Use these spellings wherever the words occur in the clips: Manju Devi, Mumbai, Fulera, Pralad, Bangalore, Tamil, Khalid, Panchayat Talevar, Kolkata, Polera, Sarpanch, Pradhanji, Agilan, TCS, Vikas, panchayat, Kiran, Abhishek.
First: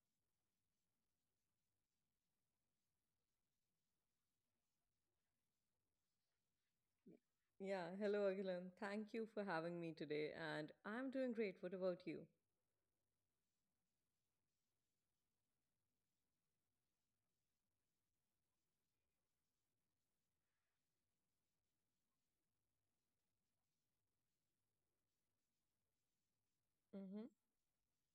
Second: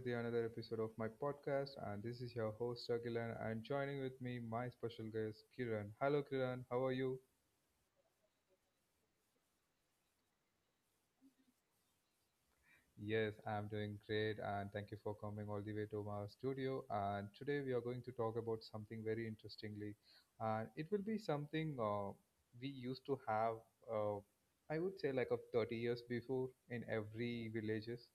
the another episode of my podcast, and this is your host Agilan and joining with me my special guest Kiran. Hello Kiran, how are you? Yeah, hello Agilan. Thank you for having me today, and I'm doing great. What about you? Yes, I'm doing great, and thank you for coming all the way to my studio. And today we are going to talk about something very interestingly. And it will be something we used to have, uh, I would say, like of 30 years before in Mm-hmm. every villages.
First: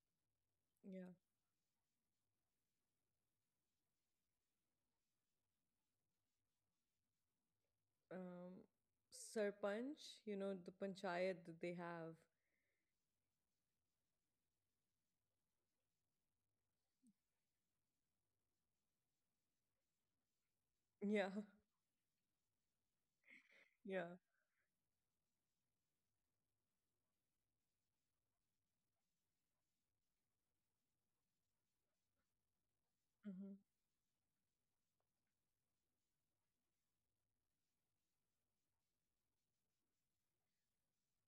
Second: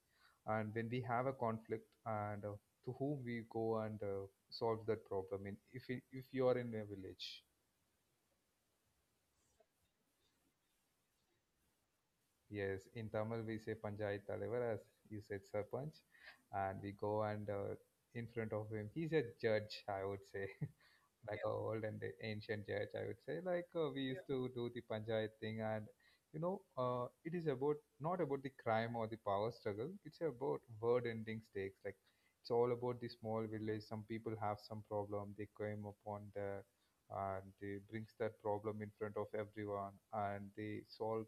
And when we Yeah. have a conflict, and to whom we go and solve that problem, in if you are in a village. Um, Sarpanch, the panchayat that they have. Yes, in Tamil we say Panchayat Talevar, as you said Sarpanch, and we go and in front of him. He's a judge, I would say, Yeah. like Yeah. A old and ancient judge. I would say, like we Yeah. Yeah. used to do the Panchayat thing, and you know, it is about not about the crime or the power struggle. It's about word-ending stakes. Like it's all about the small hmm village. Some people have some problem. They came upon the and they brings that problem in front of everyone, and they solve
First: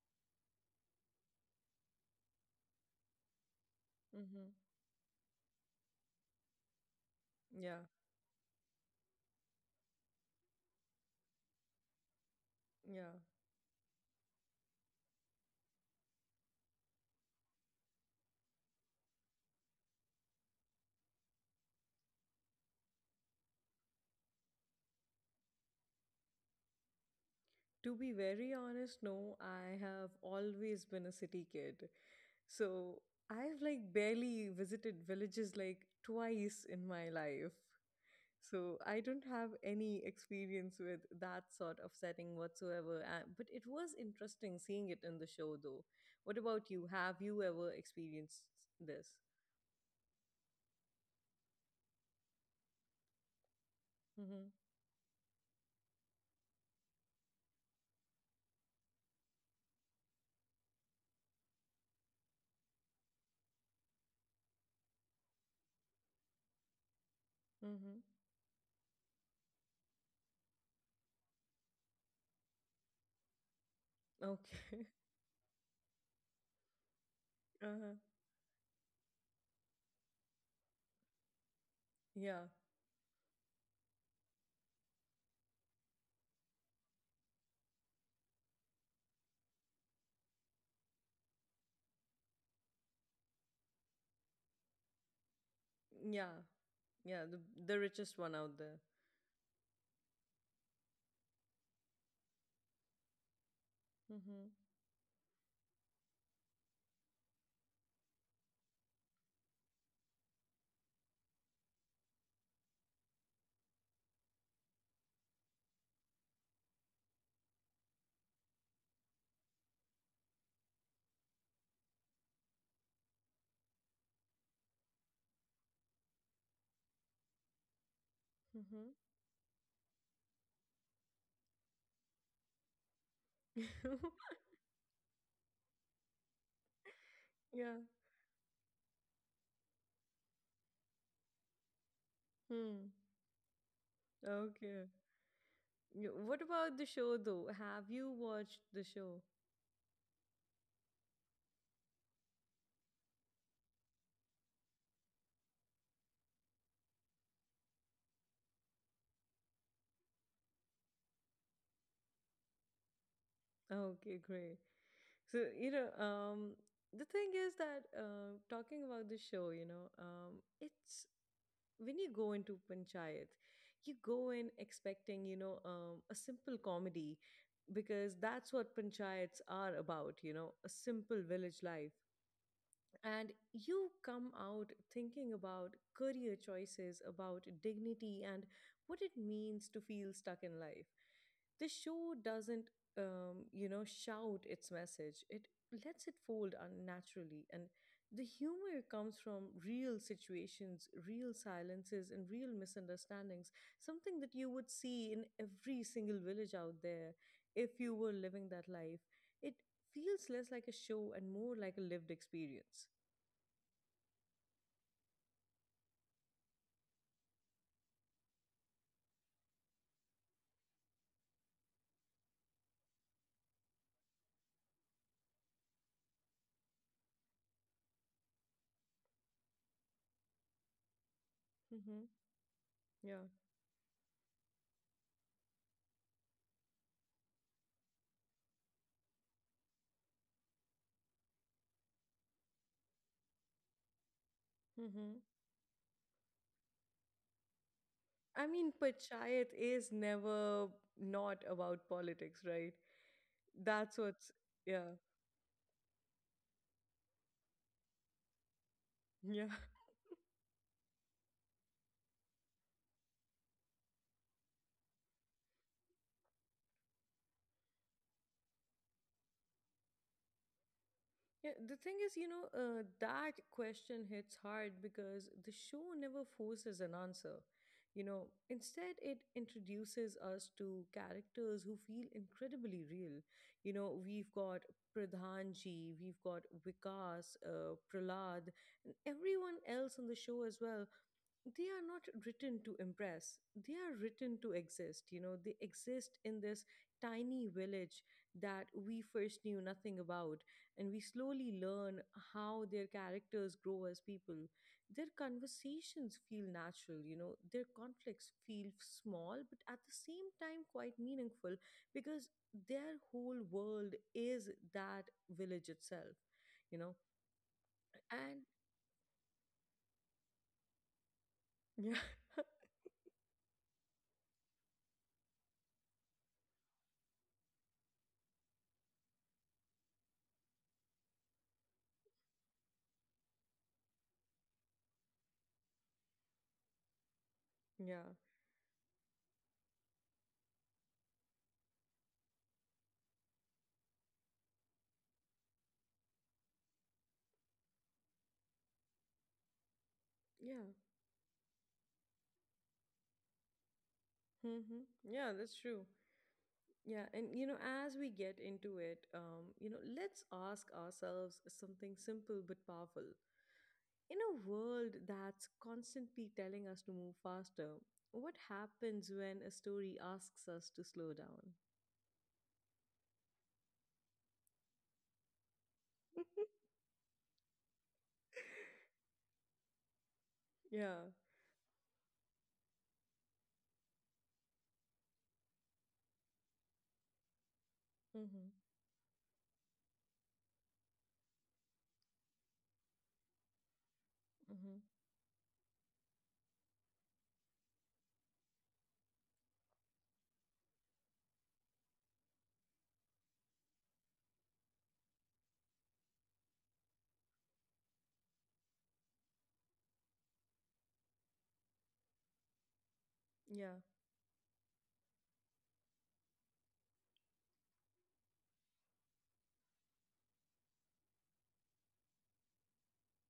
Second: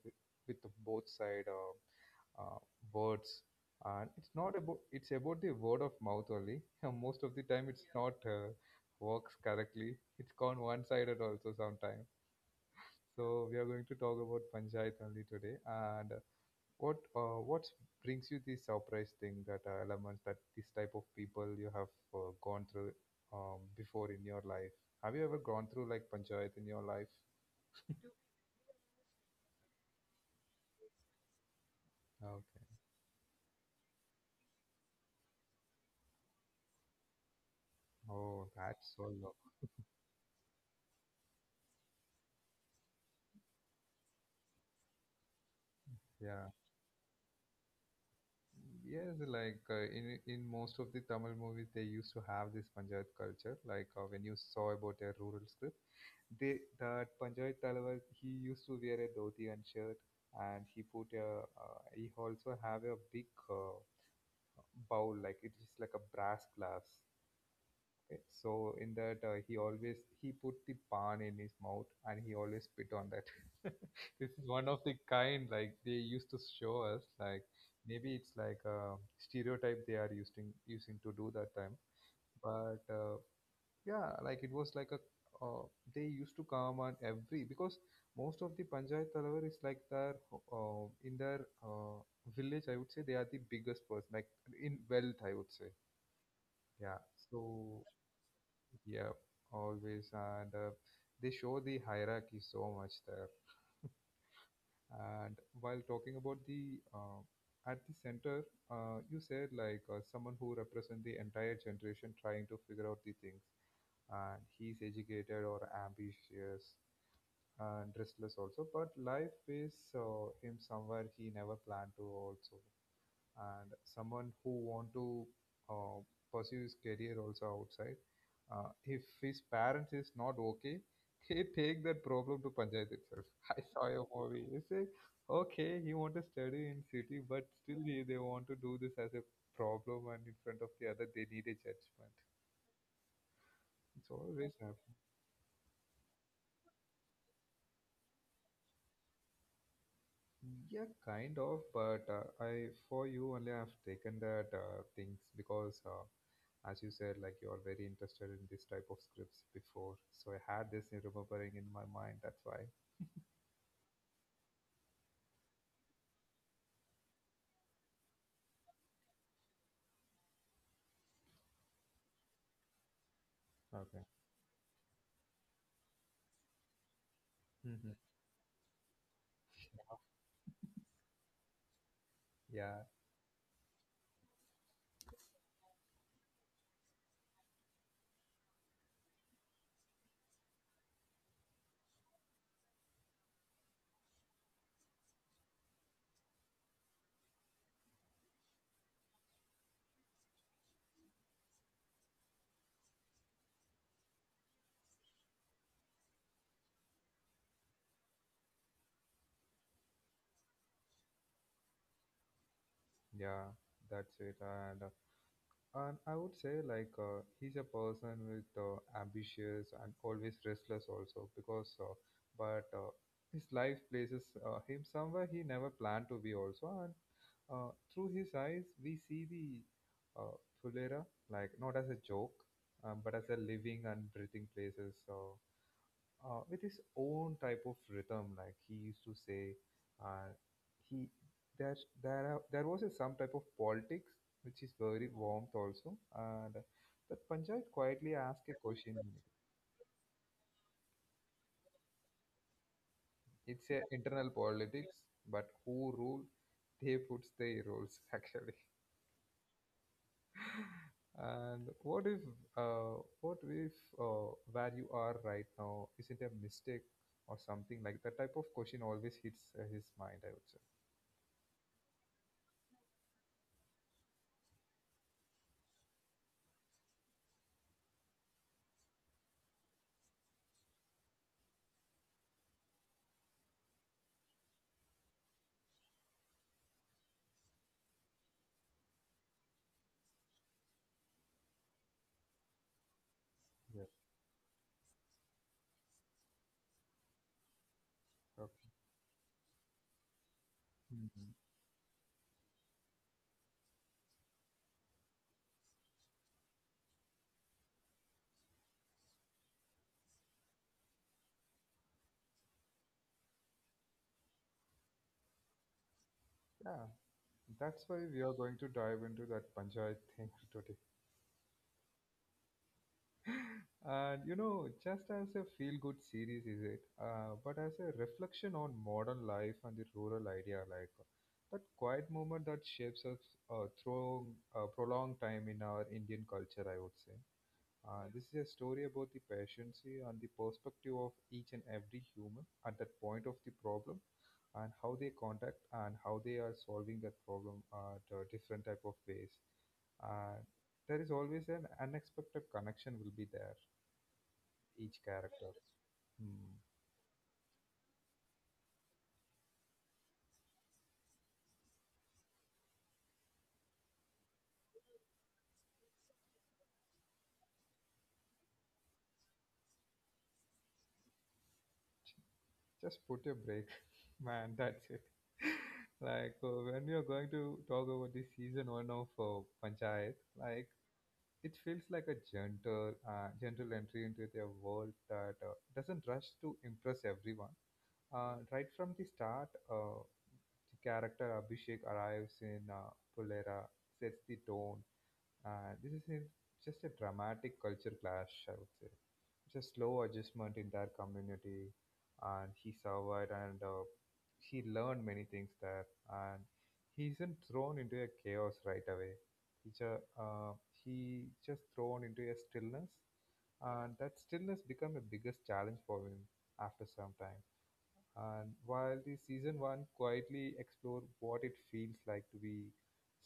with the both side uh, words. And it's hmm not about it's about the word of mouth only. Most of the time Yeah. it's not works correctly, it's gone one sided also sometimes. Yeah. So we are going to talk about panchayat only today. And what brings you the surprise thing, that elements that this type of people you have gone through before in your life? Have you ever gone through like panchayat in your life? To be very honest, no, I have always been a city kid. Okay. So I've like barely visited villages like twice in my life. Oh, So that's I so don't have any experience with that sort of setting whatsoever. But it was interesting seeing it in the show, though. What long. about you? Have you ever experienced this? Yes, like in most of the Tamil movies, they used to have this Panchayat culture. Like when you Mhm. saw about a rural script, they that Panchayat Talavar, he used to wear a dhoti and shirt, and he put a he also have a big bowl, like it is like a brass glass. Mhm. Okay. So in that he always he put the pan in his mouth and he always spit on that. This is one Okay. of the kind, like they used to show us like Uh-huh. maybe it's like a stereotype they are using to do that time. Yeah. But yeah, like it was like a uh, they used to come on every because most of the Panchayat Talavar is like their in their village. I would say they are the biggest person like in wealth. I would say Yeah. yeah. Yeah. The So richest one out there. yeah, always. And they show the hierarchy so much there. Mhm. And while talking about the at the center, you said like someone who represents the entire generation trying to figure out the things. And he's educated or ambitious and restless also, but life is him somewhere he never planned to also, and someone who want to uh, pursue his career also outside. Mhm. If his parents is not okay, he take that problem to panchayat itself. I saw your movie, you say. Okay, he want to study in city, but yeah. still they want to do this as a problem, and in front of the other they need a judgment. Hmm. It's always Okay. happening. Yeah. What about the show, though? Have you watched the show? Yeah, kind of, but I for you only I've taken that things because, as you said, like you are very interested in this type of scripts before, so I had this remembering in my mind. That's why. Okay, great. So, the thing is that talking about the show, it's when you go into panchayat, you Okay. go in expecting, a simple comedy, Hmm. because that's what panchayats are about, a simple village life. Yeah, And you come out thinking about career choices, about dignity, and what it means to feel stuck in life. The show doesn't, shout its message. It lets it fold unnaturally, and the humor comes from real situations, real silences, and real misunderstandings. Something that you would see in every single village out there if you were living that life. It feels less like a show and more like a lived experience. yeah, that's it. And and I would say like he's a person with ambitious and always restless also because, but his life places him somewhere he never planned to be also, and. Through his eyes, we see the Fulera, like not as a Mm-hmm. joke, but Yeah. as a living and breathing places. So, with his own type of rhythm, like he used to say, uh, he there there was a, some type of politics which is very Mm-hmm. warmth also, and the Panchayat quietly I asked a mean, question. panchayat is never not about politics, right? It's a That's what's, internal yeah. politics, but who rule? They puts their rules. Actually. Yeah. And what if where you are right now isn't a mistake, or something like that type of question always hits his mind, I would say. Yeah, the thing is, that question hits hard because the show never forces an answer. You know, Instead, it introduces us to characters who feel incredibly real. We've got Pradhanji, we've got Vikas, Pralad, and everyone else on the show as well. They are not written to impress, they Yes. are written to exist. They exist in this tiny village that Okay. we first knew nothing about, and we Mhm. slowly learn how their characters grow as people. Their conversations feel natural, their conflicts feel small but at the same time quite meaningful, because their whole world is that village itself you Yeah, know that's why we are and going to dive into that Panchayat thing today. yeah, And you know, just as a feel-good series, is it? But as a reflection on modern life and the rural idea, like that quiet moment that shapes us through a prolonged time in our Indian culture, I would say. Yeah, This is a story about the patience and the perspective of each and every human at that point of the problem, and how they contact, and how they are solving that problem at different type of ways. Uh, yeah. there is always an unexpected connection will be there, Mm-hmm. each Yeah, character. that's true. Hmm. Yeah, and as we get into it, let's ask ourselves something simple but powerful. In a world that's constantly telling us to move faster, what happens when a story asks us to slow down? Just put a break, man. That's it. Like when we are going to talk about the season one of Panchayat, like Yeah. it feels like a gentle, gentle entry into a world that doesn't rush to impress everyone. Mm-hmm. Right from the start, the character Abhishek arrives in Polera, sets the Mm-hmm. tone, this is a, just a dramatic culture clash, I would say. It's a slow adjustment in their community, and he survived and he learned many things there. And he isn't thrown into a chaos right away. He, ju- uh, he just thrown into a stillness, Yeah. and that stillness become a biggest challenge for him after some time. And while the season one quietly explore what it feels like to be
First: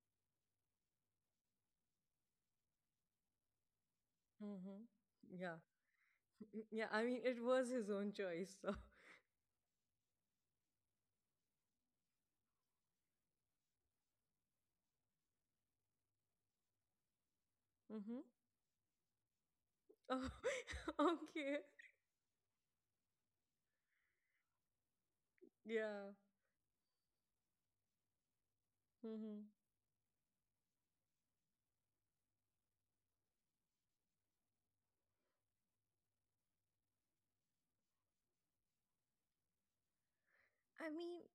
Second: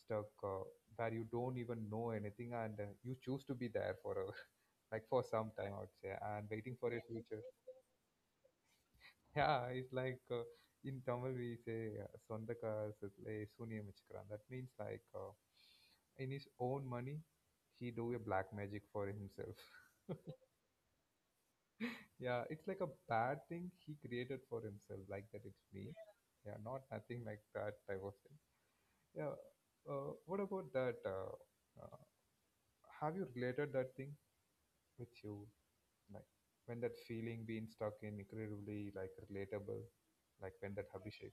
stuck where you don't even know anything, and you choose to be there for a Mm-hmm. like for some Yeah. time, I would say, and waiting Yeah. for a I mean, future. it was his own choice. So. Yeah, it's like in Tamil we say "சொந்தக்கா சுத்திலே சூனியம் வச்சுக்கிறான்." That means like in his own money, he do Mm-hmm. a black magic for himself. Oh, okay. Yeah, it's like a bad thing he created for himself, like that. It's me. Yeah. Yeah, not nothing like that. I was. Yeah. Mm-hmm. What about that? Uh, have you related that thing with you, like when that feeling being stuck in incredibly like relatable, like when that I mean, Abhishek?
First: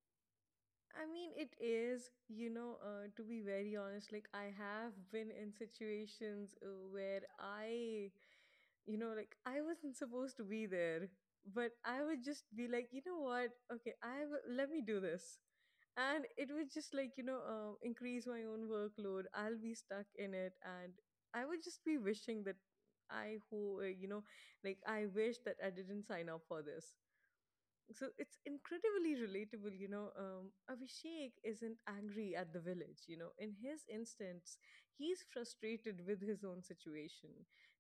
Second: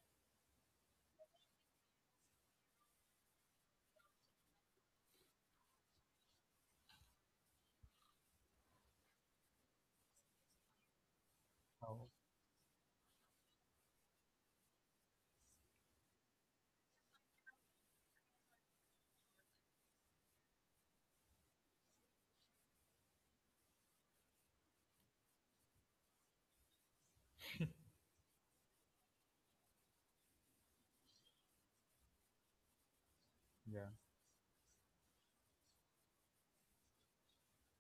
I mean, it is, to be very honest, like I have been in situations where I, like I wasn't supposed to be there, but I Oh, would just be like, you know what? Okay, let me do this. And it would just like, increase my own workload. I'll be stuck in it. And I would just be wishing that I, like I wish that I didn't sign up for this. So it's incredibly relatable. Abhishek isn't angry at the village. In his yeah, instance, he's frustrated with his own situation.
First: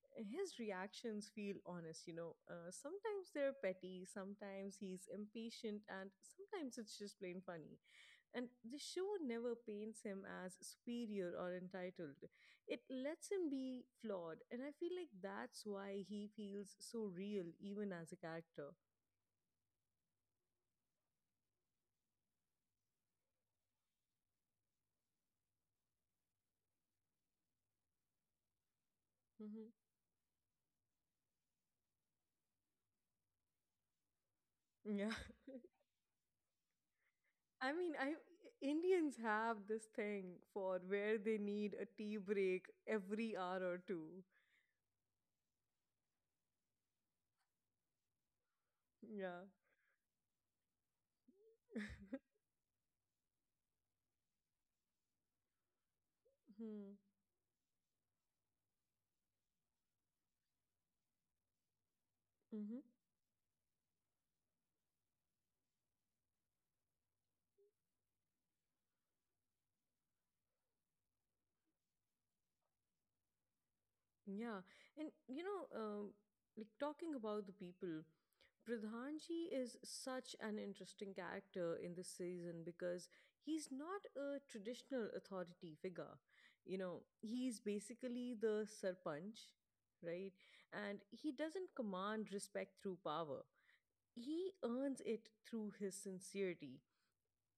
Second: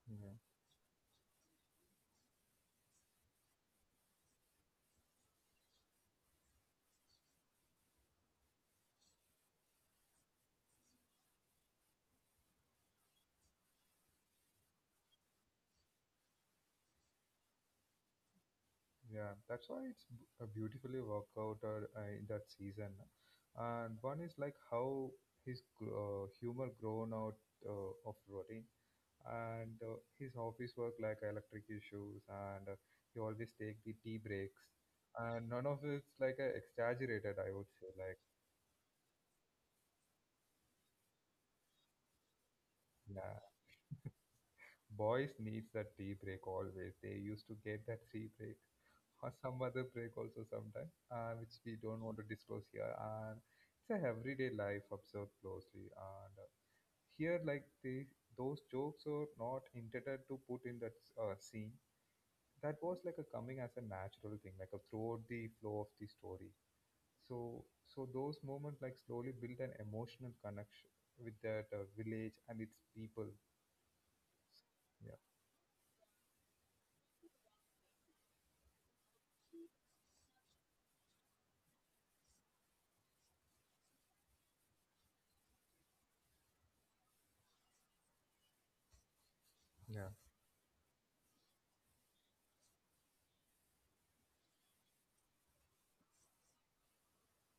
yeah. His reactions feel honest, sometimes they're petty, sometimes he's impatient, and sometimes it's just plain funny. And the show never paints him as superior or entitled. It lets him be flawed, and I feel like that's why he feels so real, even as a character. Yeah, that's why it's a beautifully worked out in that season. And one is like how his humor grown out of routine, Hmm and his office work like electric issues, and he always take the tea breaks. yeah. And none of it's like exaggerated, I I would say. mean, I Like, Indians have this thing for where they need a tea break every yeah, hour or two. Boys needs that tea break always. They used to get that tea break or Yeah. some other break also sometime, which we don't want to disclose here. And it's a everyday life observed closely. And Hmm. here, like the those jokes are not intended to put in that scene. That Mm-hmm. was like a coming as a natural thing, like a throughout the flow of the story. So, so those moments like slowly build an emotional connection with that village and its people. Yeah. And Yeah, like talking about the people, Pradhanji is such an interesting character in this season because he's not a traditional authority figure. He's basically the sarpanch, yeah, right? And he doesn't command respect through power, he earns it through his sincerity.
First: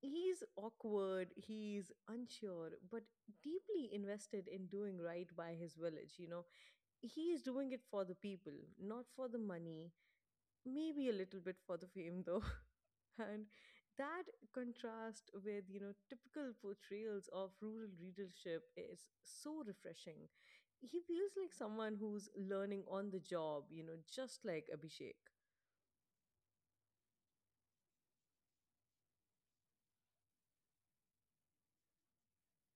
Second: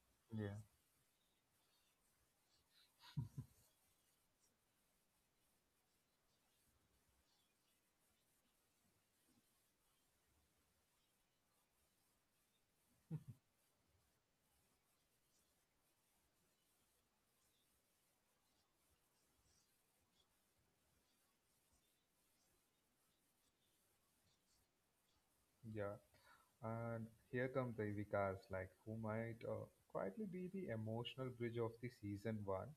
He's yeah. awkward, he's unsure, but deeply invested in doing right by his village. He is doing it for the people, not for the money, maybe a little bit for the fame, though. And that contrast with, typical portrayals of rural readership is so refreshing. He feels like someone who's learning on the job, just like Abhishek. Yeah. And here come the Ivy, like who might quietly be the emotional bridge of the season one.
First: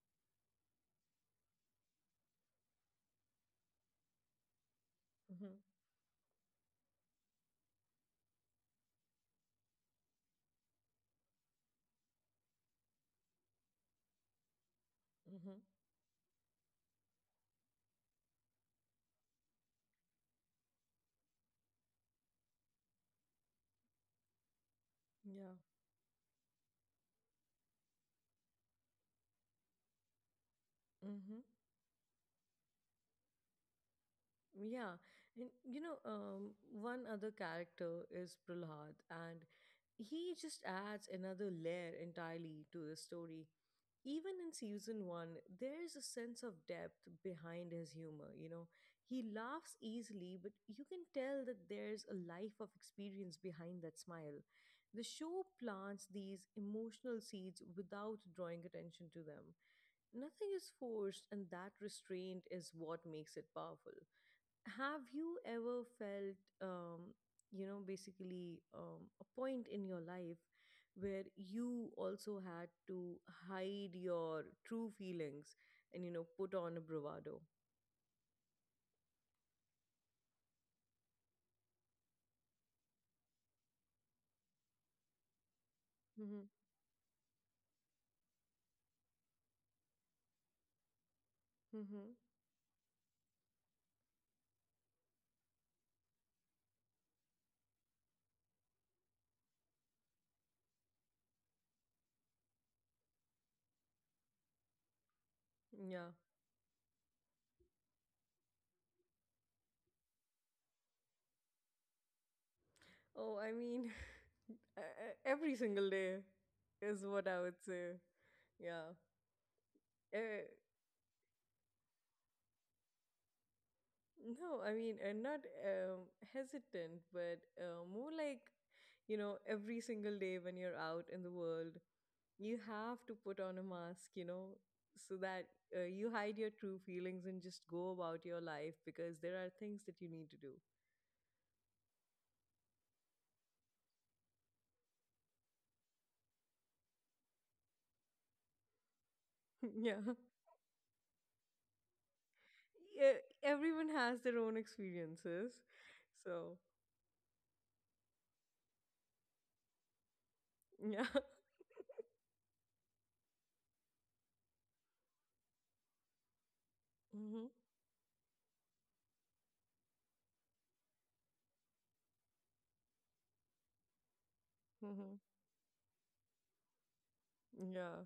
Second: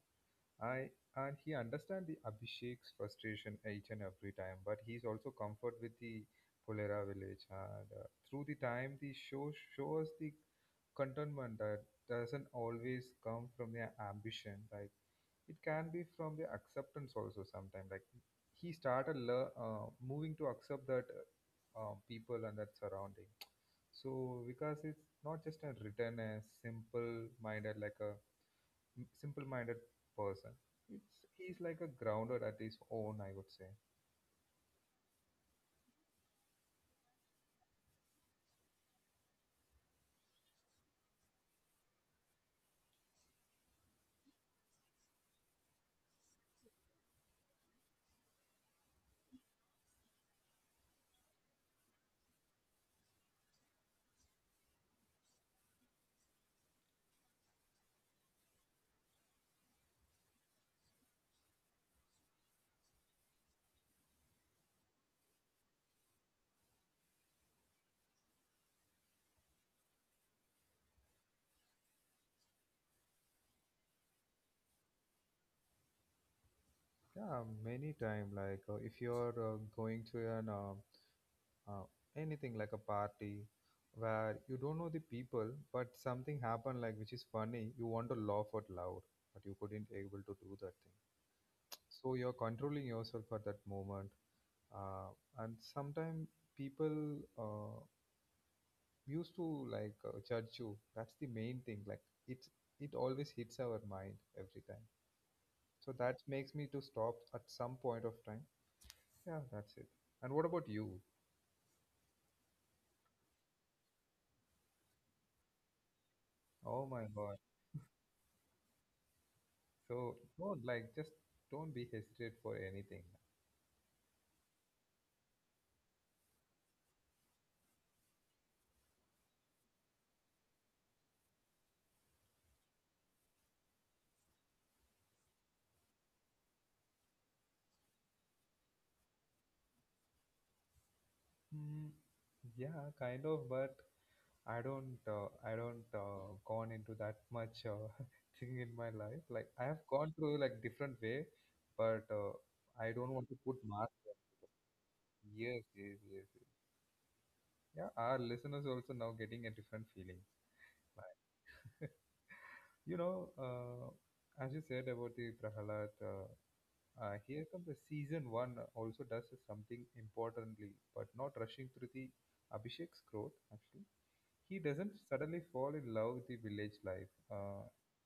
I And he understands the Abhishek's frustration each and every time, but he's also Hmm comfort with the Polera village. And through the time, the show shows the contentment that doesn't always come from their ambition. Like it hmm can be from the acceptance also sometimes. Like he started moving to accept that people and that surrounding. So because it's not Yeah. just a written, a simple minded like a simple-minded person. It's Mm-hmm. he's like a grounded at his own, I would say. Yeah. And one other character is Prahlad, and he just adds another layer entirely to the story. Even in season one, there is a sense of depth behind his humor. He laughs easily, but you can tell that there's a life of experience behind that smile. The show plants these emotional seeds without drawing attention to them. Nothing is forced, and that restraint is what makes it powerful. Have you ever felt, you know basically a point in your life where you also had to hide your true feelings, and put on a bravado? Yeah, many time like if you're going to an uh, anything like a party where you don't know the people, but something Hmm happened like which is funny, you want to laugh out loud, but you couldn't able to do that thing. hmm So you're controlling yourself at that moment, uh, and sometimes people. Uh, used to like judge you. That's the main thing. Like it, it always hits our mind every time. So yeah. that makes me to stop at some point of time. Yeah, that's it. And what about you? Oh, I mean, every single day Oh my is what God. I would say. yeah. So Eh, no, like just don't be hesitate for anything. No, I mean, I'm not hesitant, but more like, every single day when you're out in the world, you have to put on a mask, so that you hide your true feelings and just go about your life, because there are things that you need to do. Mm, yeah, kind of, but I don't gone into that much thing in my life. Like I have yeah. gone through like different way, but I don't yeah. want to put Everyone mark. has their own experiences. Yes, yes, yes. Yes. So, Yeah, our listeners also now getting a different feeling. yeah. Like, you know, as you said about the Prahalad, here hmm comes the season one also does something importantly, but not rushing through the Abhishek's growth. Actually, he doesn't hmm suddenly fall in love with the village life. Yeah.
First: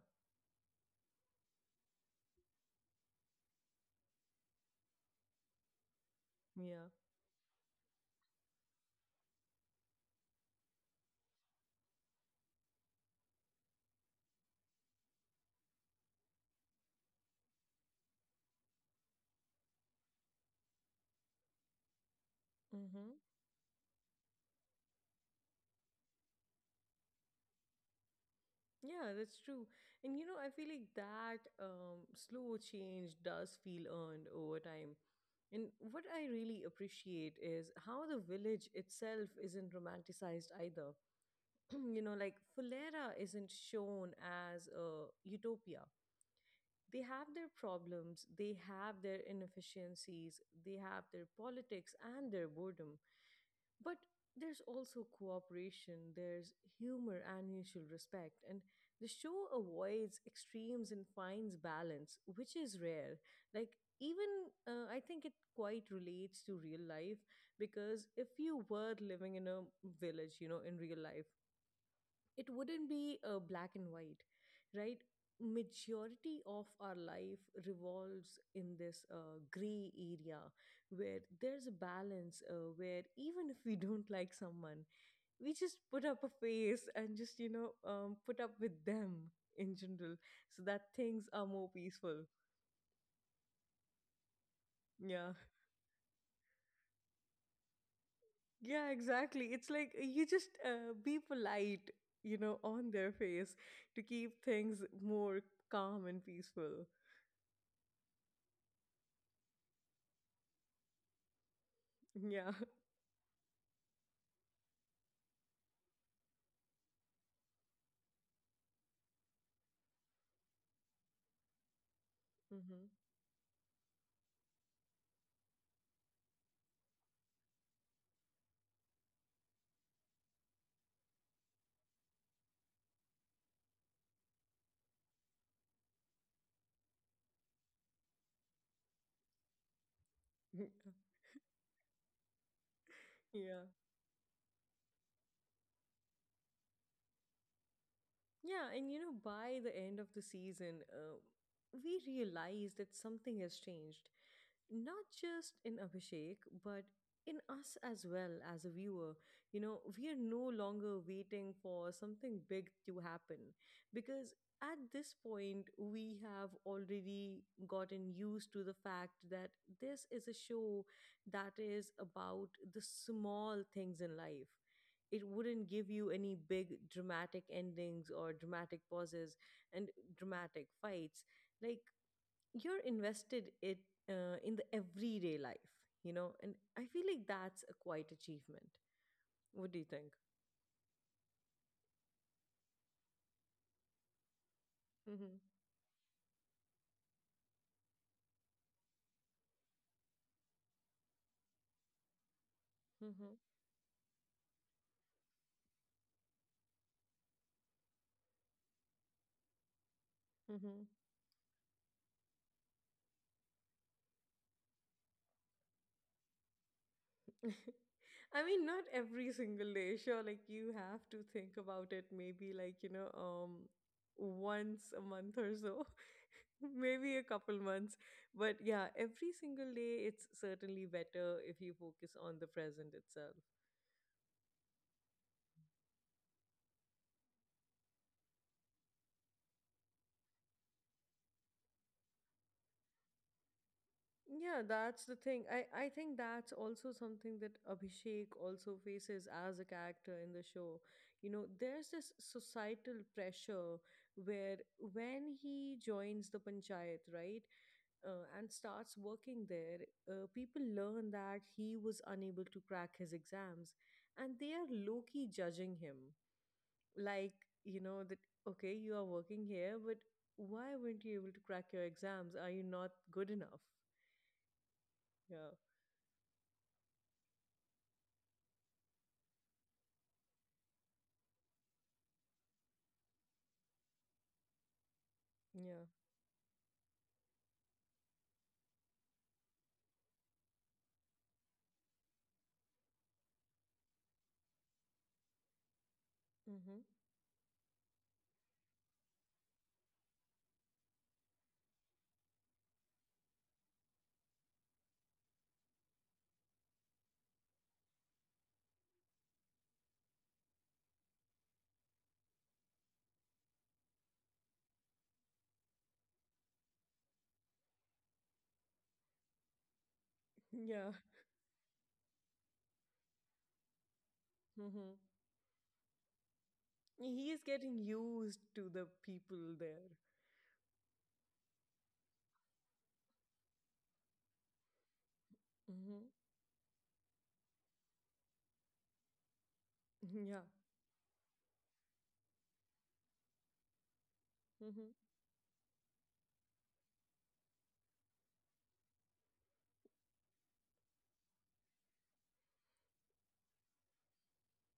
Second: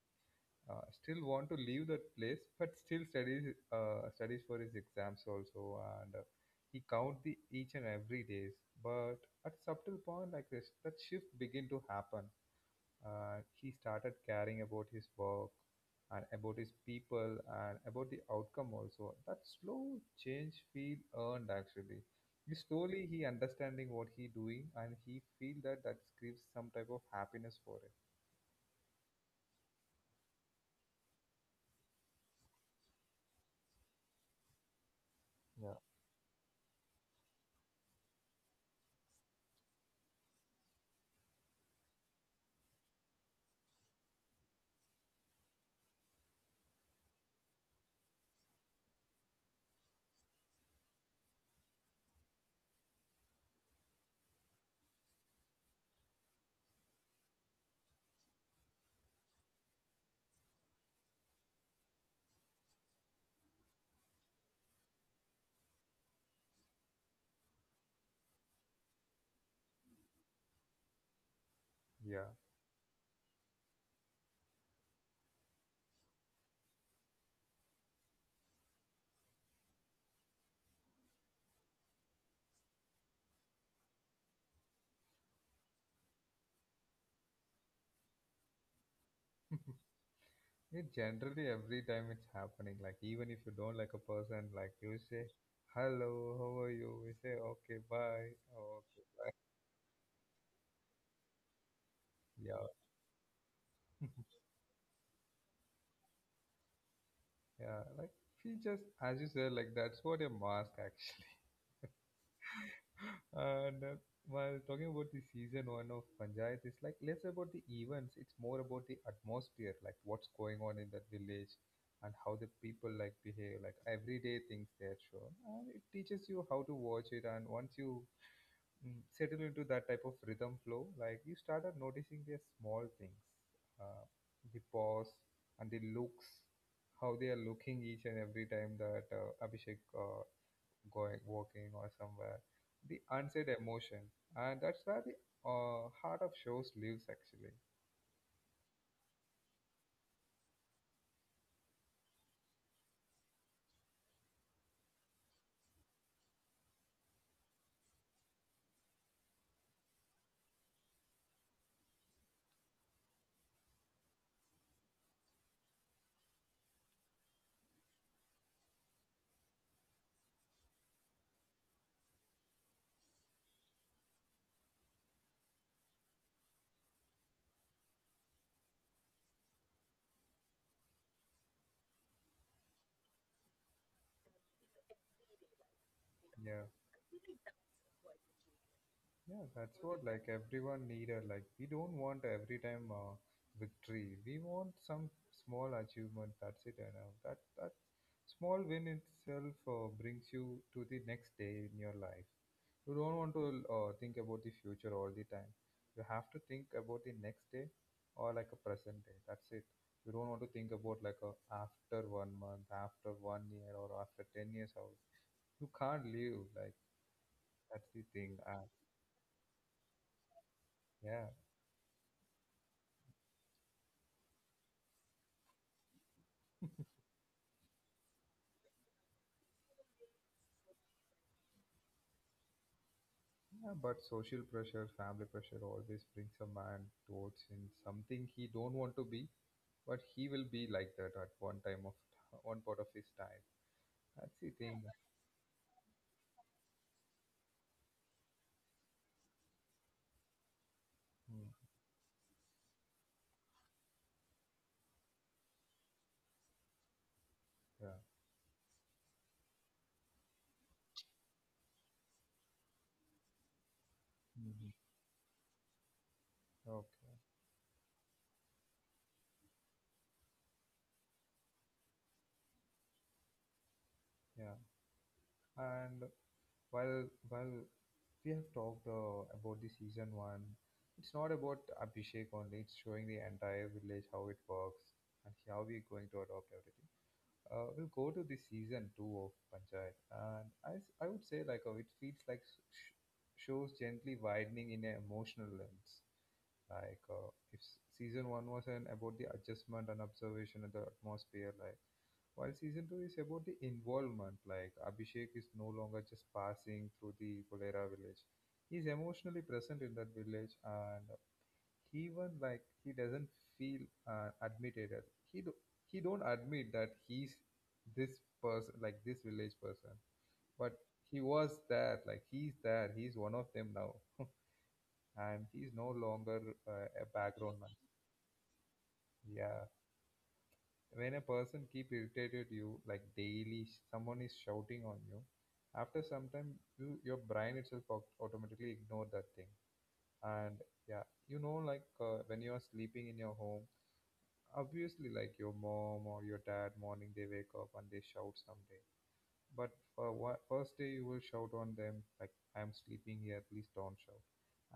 Still want to leave that place but still studies studies for his exams also and he Yeah. count the each and every days but at subtle point like this that shift begin to happen, he started caring about his work and about his people and about the outcome also. That slow change feel earned actually. he slowly hmm he understanding what he doing and he feel that that gives some type of happiness for it. Yeah, that's true. And I feel like that slow change does feel earned over time. And Yeah, what I really appreciate is how the village itself isn't romanticized either. Like Fulera isn't shown as a utopia. They have their problems, they have their inefficiencies, they have their politics and their boredom. But there's also cooperation, there's humor and mutual respect, and the show avoids extremes and finds balance, which is rare. Like, even I think it quite relates to real life, because if you were living in a village, in real life, yeah. it wouldn't be black and white, right? Majority of our life revolves in this gray area, where there's a balance, where even if we don't like someone, we just put up a face and just, put up with them in general, so that It things are generally more every time peaceful. it's happening. Like even if you don't like a person, like you say, Yeah "Hello, how are you?" We say, "Okay, bye." Oh, yeah. okay. Exactly, it's like you just, be polite, Yeah, on their face, to keep things more calm and peaceful. yeah. Like we just, as you said, like that's what a mask actually. yeah. And While talking about the season one of Panchayat, it's like less about the events. It's more about the atmosphere, like what's going on in that village, and how the Mm-hmm. people like behave. Like everyday things they're shown, and it teaches you how to watch it. And once you settle into that type of rhythm flow, like you started noticing the small things, uh, the pause and the looks, how they are looking each and every time that abhishek going walking or somewhere. The unsaid Yeah. emotion, and that's where the heart of shows lives actually. Yeah, and by the end of the season, we realize that something has changed, not just in Abhishek, but in us as well as a viewer. We are no longer waiting for something big to happen, because at this point, we have already gotten used to the fact that this is a show that is about the small things in life. It wouldn't give you any big dramatic endings or dramatic pauses and dramatic fights. Like, you're invested it in the everyday life, and Yeah. I feel like that's a quite achievement. Yeah, What do that's you what think? like everyone needed. Like we don't want every time victory. We want some Mm-hmm. small achievement. That's it, and that small win itself brings you to the next day in your life. You don't Mm-hmm. want to think about the future all the time. You have to think about the next day or like a present day. That's it. You don't want to think mm-hmm. about like a after 1 month, after 1 year, or after 10 years. How you can't live like that's the thing. I mean, not every single day. Sure, like you have to Yeah. think about it maybe like, once a month or so, maybe a couple months. But yeah, every single day, it's certainly better if you focus on the present itself. Yeah, but social pressure, family pressure always brings a man towards in something he don't want to be, but he will be like that at one time of one part of his time. That's the Yeah, thing. that's the thing. I think that's also something that Abhishek also faces as a character in the show. Hmm, There's this societal pressure, where when he joins the panchayat, right? yeah. And starts working there, people learn that he was unable to crack his exams, and they Mhm. are low key judging him. Okay. Like, that, okay, you are working here, but why weren't you able to crack your exams? Are you not good enough? Yeah. Yeah. And while we have talked about the season one, it's not about Abhishek only. It's showing the entire village how it works and how Yeah. we're going to adopt everything. We'll go to the season two of Panchayat, and I would say like it feels like shows gently widening in an emotional lens. Mm-hmm. Like if season one was an about the adjustment and observation of the atmosphere, like while season two is about the involvement. Like Abhishek is no longer just passing through the Polera village; he's emotionally present in that village. And even like he doesn't feel admitted he do, he don't admit that he's this person like this village person, but Yeah. he was there. Like he's there, he's one of them now. Mm-hmm. And he's no longer a He is background man. getting used to the people Yeah, there. when a person keep irritated you like daily, someone is shouting on you, after Mm-hmm. some time you your brain itself automatically ignore that thing. Yeah. And yeah, you know, like when you are sleeping in your home, Mm-hmm. obviously like your mom or your dad morning they wake up and they shout someday, but for what first day you will shout on them like I'm sleeping here, please don't shout.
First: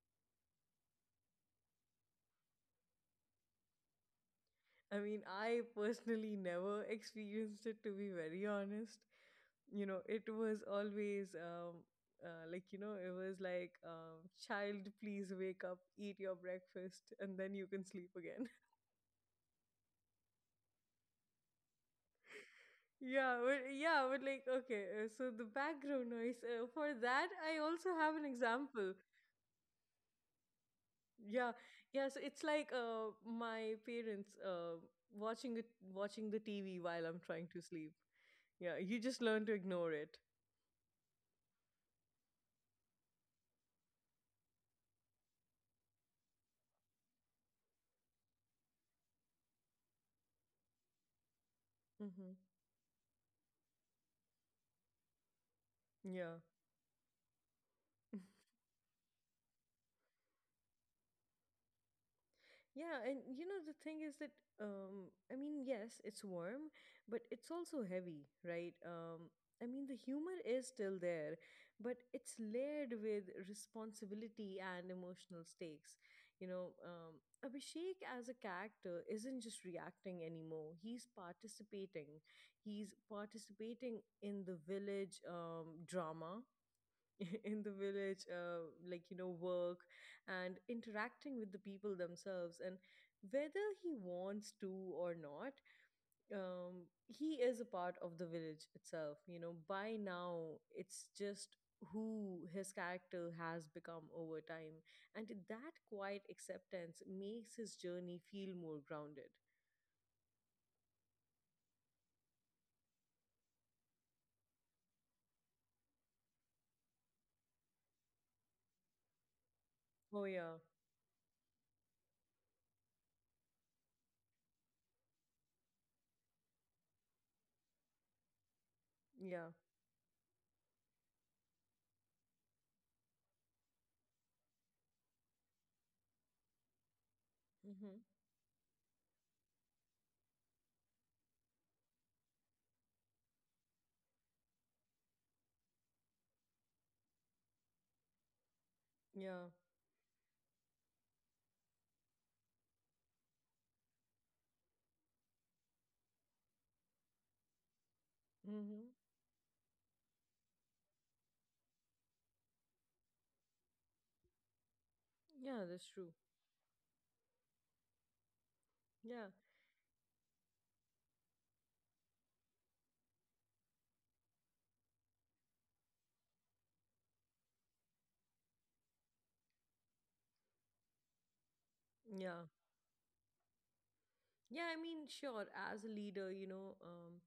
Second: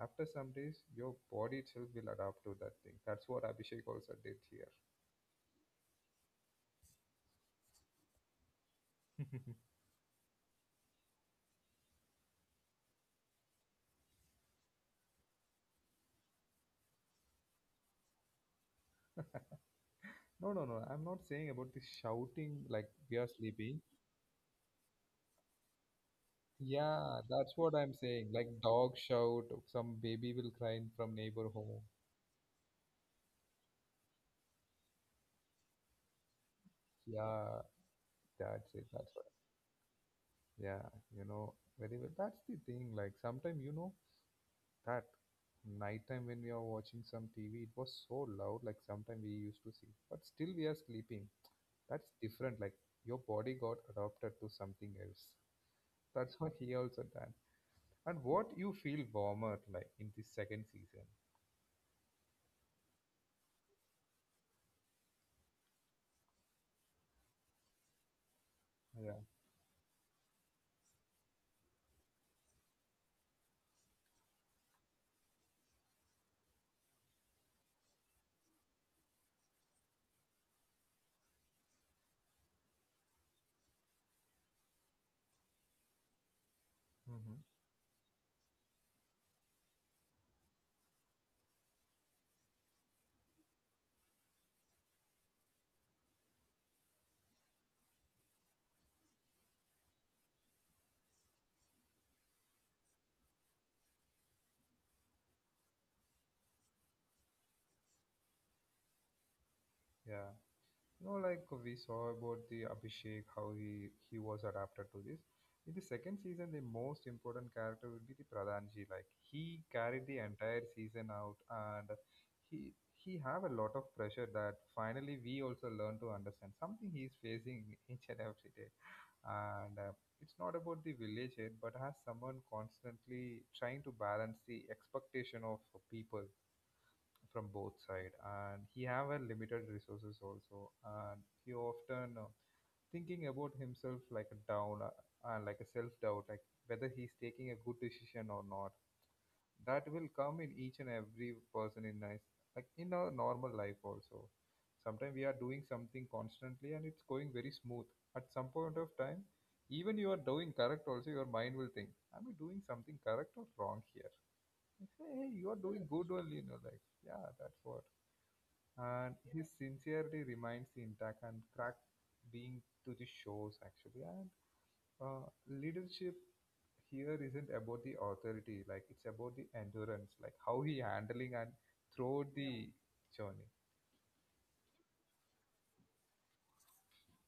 After some days your body itself will adapt to that thing. That's what Abhishek also did here. I mean, I personally never experienced it, to be very honest. It was always like it was like child please wake up, eat your breakfast, and then you can sleep again. No, no, no, I'm not saying about this shouting like we are yeah but, sleeping. yeah but like okay, so the background noise, for Yeah, that that's I what also I'm have an saying like dog example. shout, some baby will cry in from neighbor Yeah home. yeah. So it's like, my parents, watching it watching the TV while I'm trying to Yeah, sleep. that's yeah, it. you That's just what. learn to ignore it. Yeah, you know very well. That's the thing. Like sometimes you know that nighttime when we are watching some TV, it was so loud. Like sometimes we used to see, but still we are sleeping. That's Hmm different. Like your body got adapted to something else. yeah. That's what he also done. And what you feel warmer like in the second season. Yeah, and the thing is that, I mean yes, it's warm, but it's also heavy, right? Yeah. I mean the humor is still there, but it's layered with responsibility and emotional stakes. Abhishek as a character isn't just reacting anymore. He's participating. He's participating in the village drama Mm-hmm. in the village like, you know, work and interacting with the people themselves, and whether he wants to or not, he is a part of the village itself, you know, by now. It's just who his character has become over time, and that quiet acceptance makes his journey feel more grounded. Yeah. No, like we saw about the Abhishek, how he was adapted to this. In the second season, the most important character will be the Pradhanji. Like he carried the Oh yeah. entire season out, and he have a lot of pressure that finally we also learn to understand something he is facing each and every day. Yeah. And it's not about the village head, but has someone constantly trying to balance the expectation of people from both Hmm. side, and he have a limited resources also. And he often thinking about himself like a down, and like a self doubt, like whether he's taking a good decision or not. Yeah. That will come in each and every person in nice, like in our normal life also. Sometimes we are doing something constantly and it's going very smooth. At some point Hmm. of time, even you are doing correct also your mind will think am I doing something correct or wrong here. I say, hey you are Yeah, doing that's good true. only in your life. Yeah, that's what. And Yeah. his sincerity remains intact and cracked being to the shows actually. And leadership here isn't about the authority. Like it's about the endurance, like how he handling and throughout Yeah. the journey. Yeah, I mean, sure, as a leader,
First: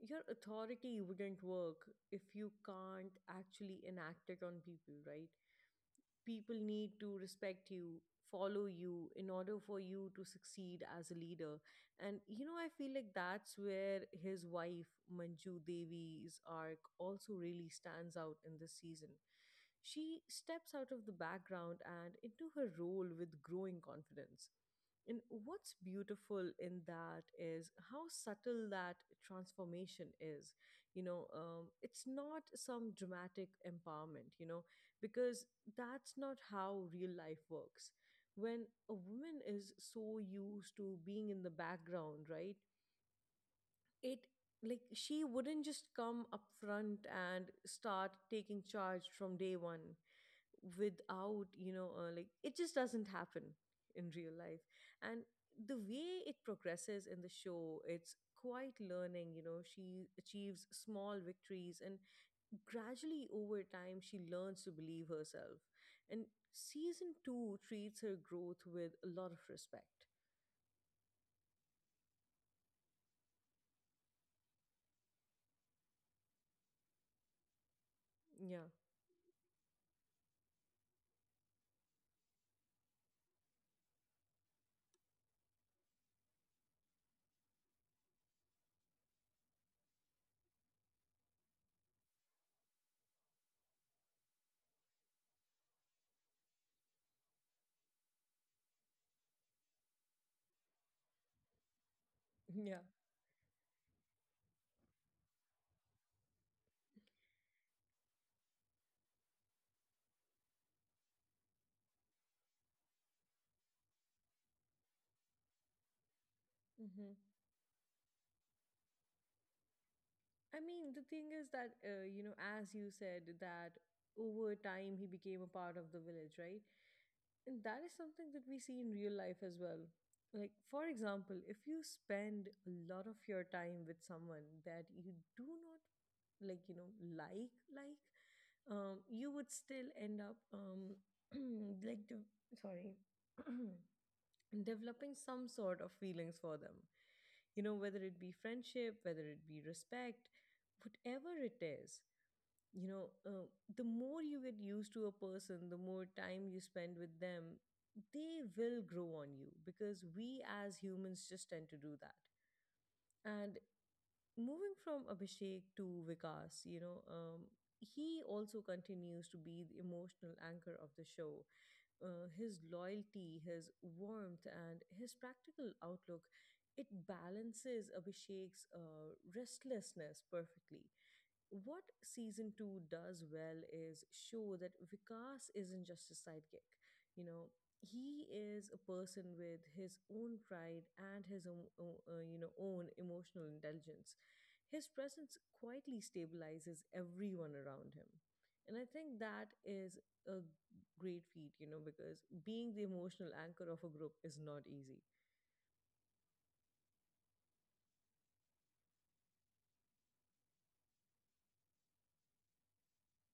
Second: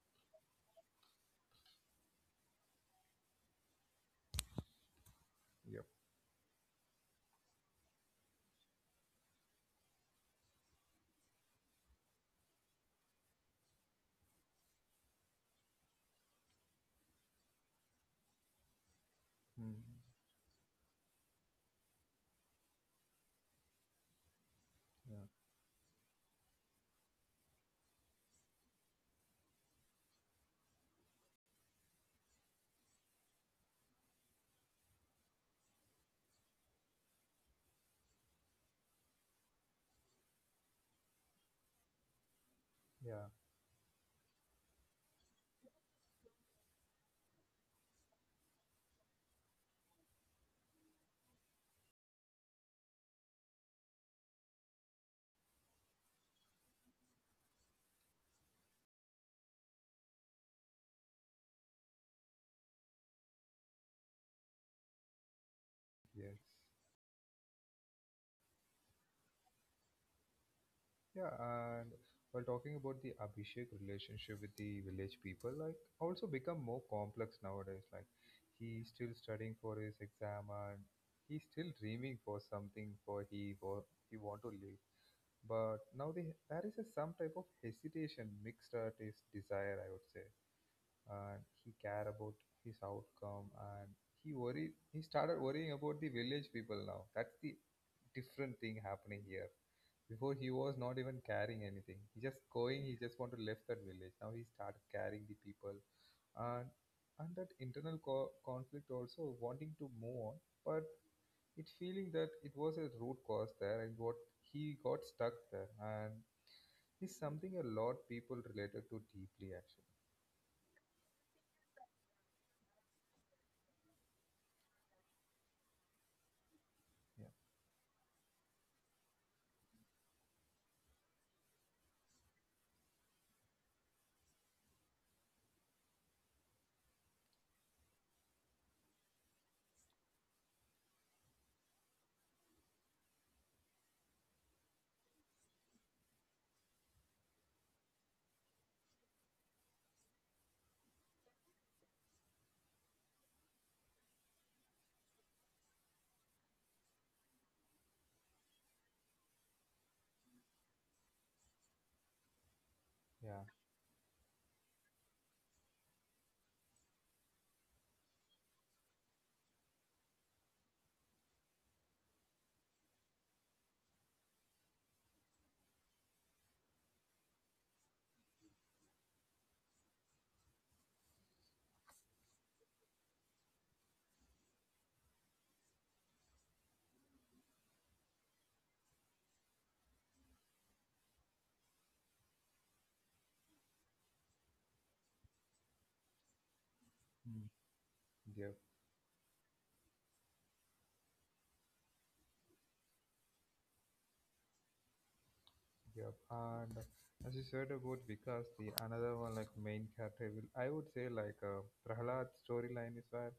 your authority wouldn't work if you can't actually enact it on people, right? Yep. People need to respect you, follow you in order for you to succeed as a leader. And I feel like that's where his wife Manju Devi's arc also really stands out in this season. Mm. She steps out of the background and into her role with growing confidence, and Yeah, what's beautiful in that is how subtle that transformation is. It's not some dramatic empowerment. Because that's not how real life works. When a woman is so used to being in the background, right? yeah. It, like, she wouldn't just come up front and start taking charge from day one without, like, it just doesn't happen in real life. And the way it progresses in the show, it's quite learning, she achieves small victories and, gradually over time, she learns to believe herself. And Yes. season 2 treats her growth with a lot of respect. Yeah, and while talking about the Abhishek relationship with the village people, like also become more complex nowadays. Like Yeah. he's still studying for his exam and he's still dreaming for something for he want to live. But now the, there is a, some type of hesitation mixed at his desire, I would say, and he care about his outcome and he worry he started worrying about the village people now. That's the different thing happening here. Before he was not even carrying anything. He just going. Yeah. He just want to left that village. Now he started carrying the people, and and that internal conflict also wanting to move on, but it feeling that it was a root cause there, and what he got stuck there, and is Hmm. something a lot people related to deeply actually. I mean, the thing is that you know, as you said, that over time he became a part of the village, right? Yeah, And that is something that we see in real life as well. Like, for example, if you spend a lot of your time with someone that you do not like, you know, you would still end up, like, sorry, developing some sort of feelings for them. You know, whether it be friendship, whether it be respect, whatever it is. you know uh, the more you get used to a person, the more time you spend with them, they will grow on you, because we as humans just tend to do that. yeah. And moving from Abhishek to Vikas, he also continues to be the emotional anchor of the show. His loyalty, his warmth, and his practical outlook, it balances Abhishek's restlessness perfectly. What season two does well is show that Vikas isn't just a sidekick. You know, he is a person with his own pride and his own, own emotional intelligence. His presence quietly stabilizes Hmm. everyone around him. Yep. And I think that is a great feat, you know, because being the emotional anchor of a group is not easy. Yep, and as you said about Vikas the another one like main character will I would say like Prahlad's storyline is where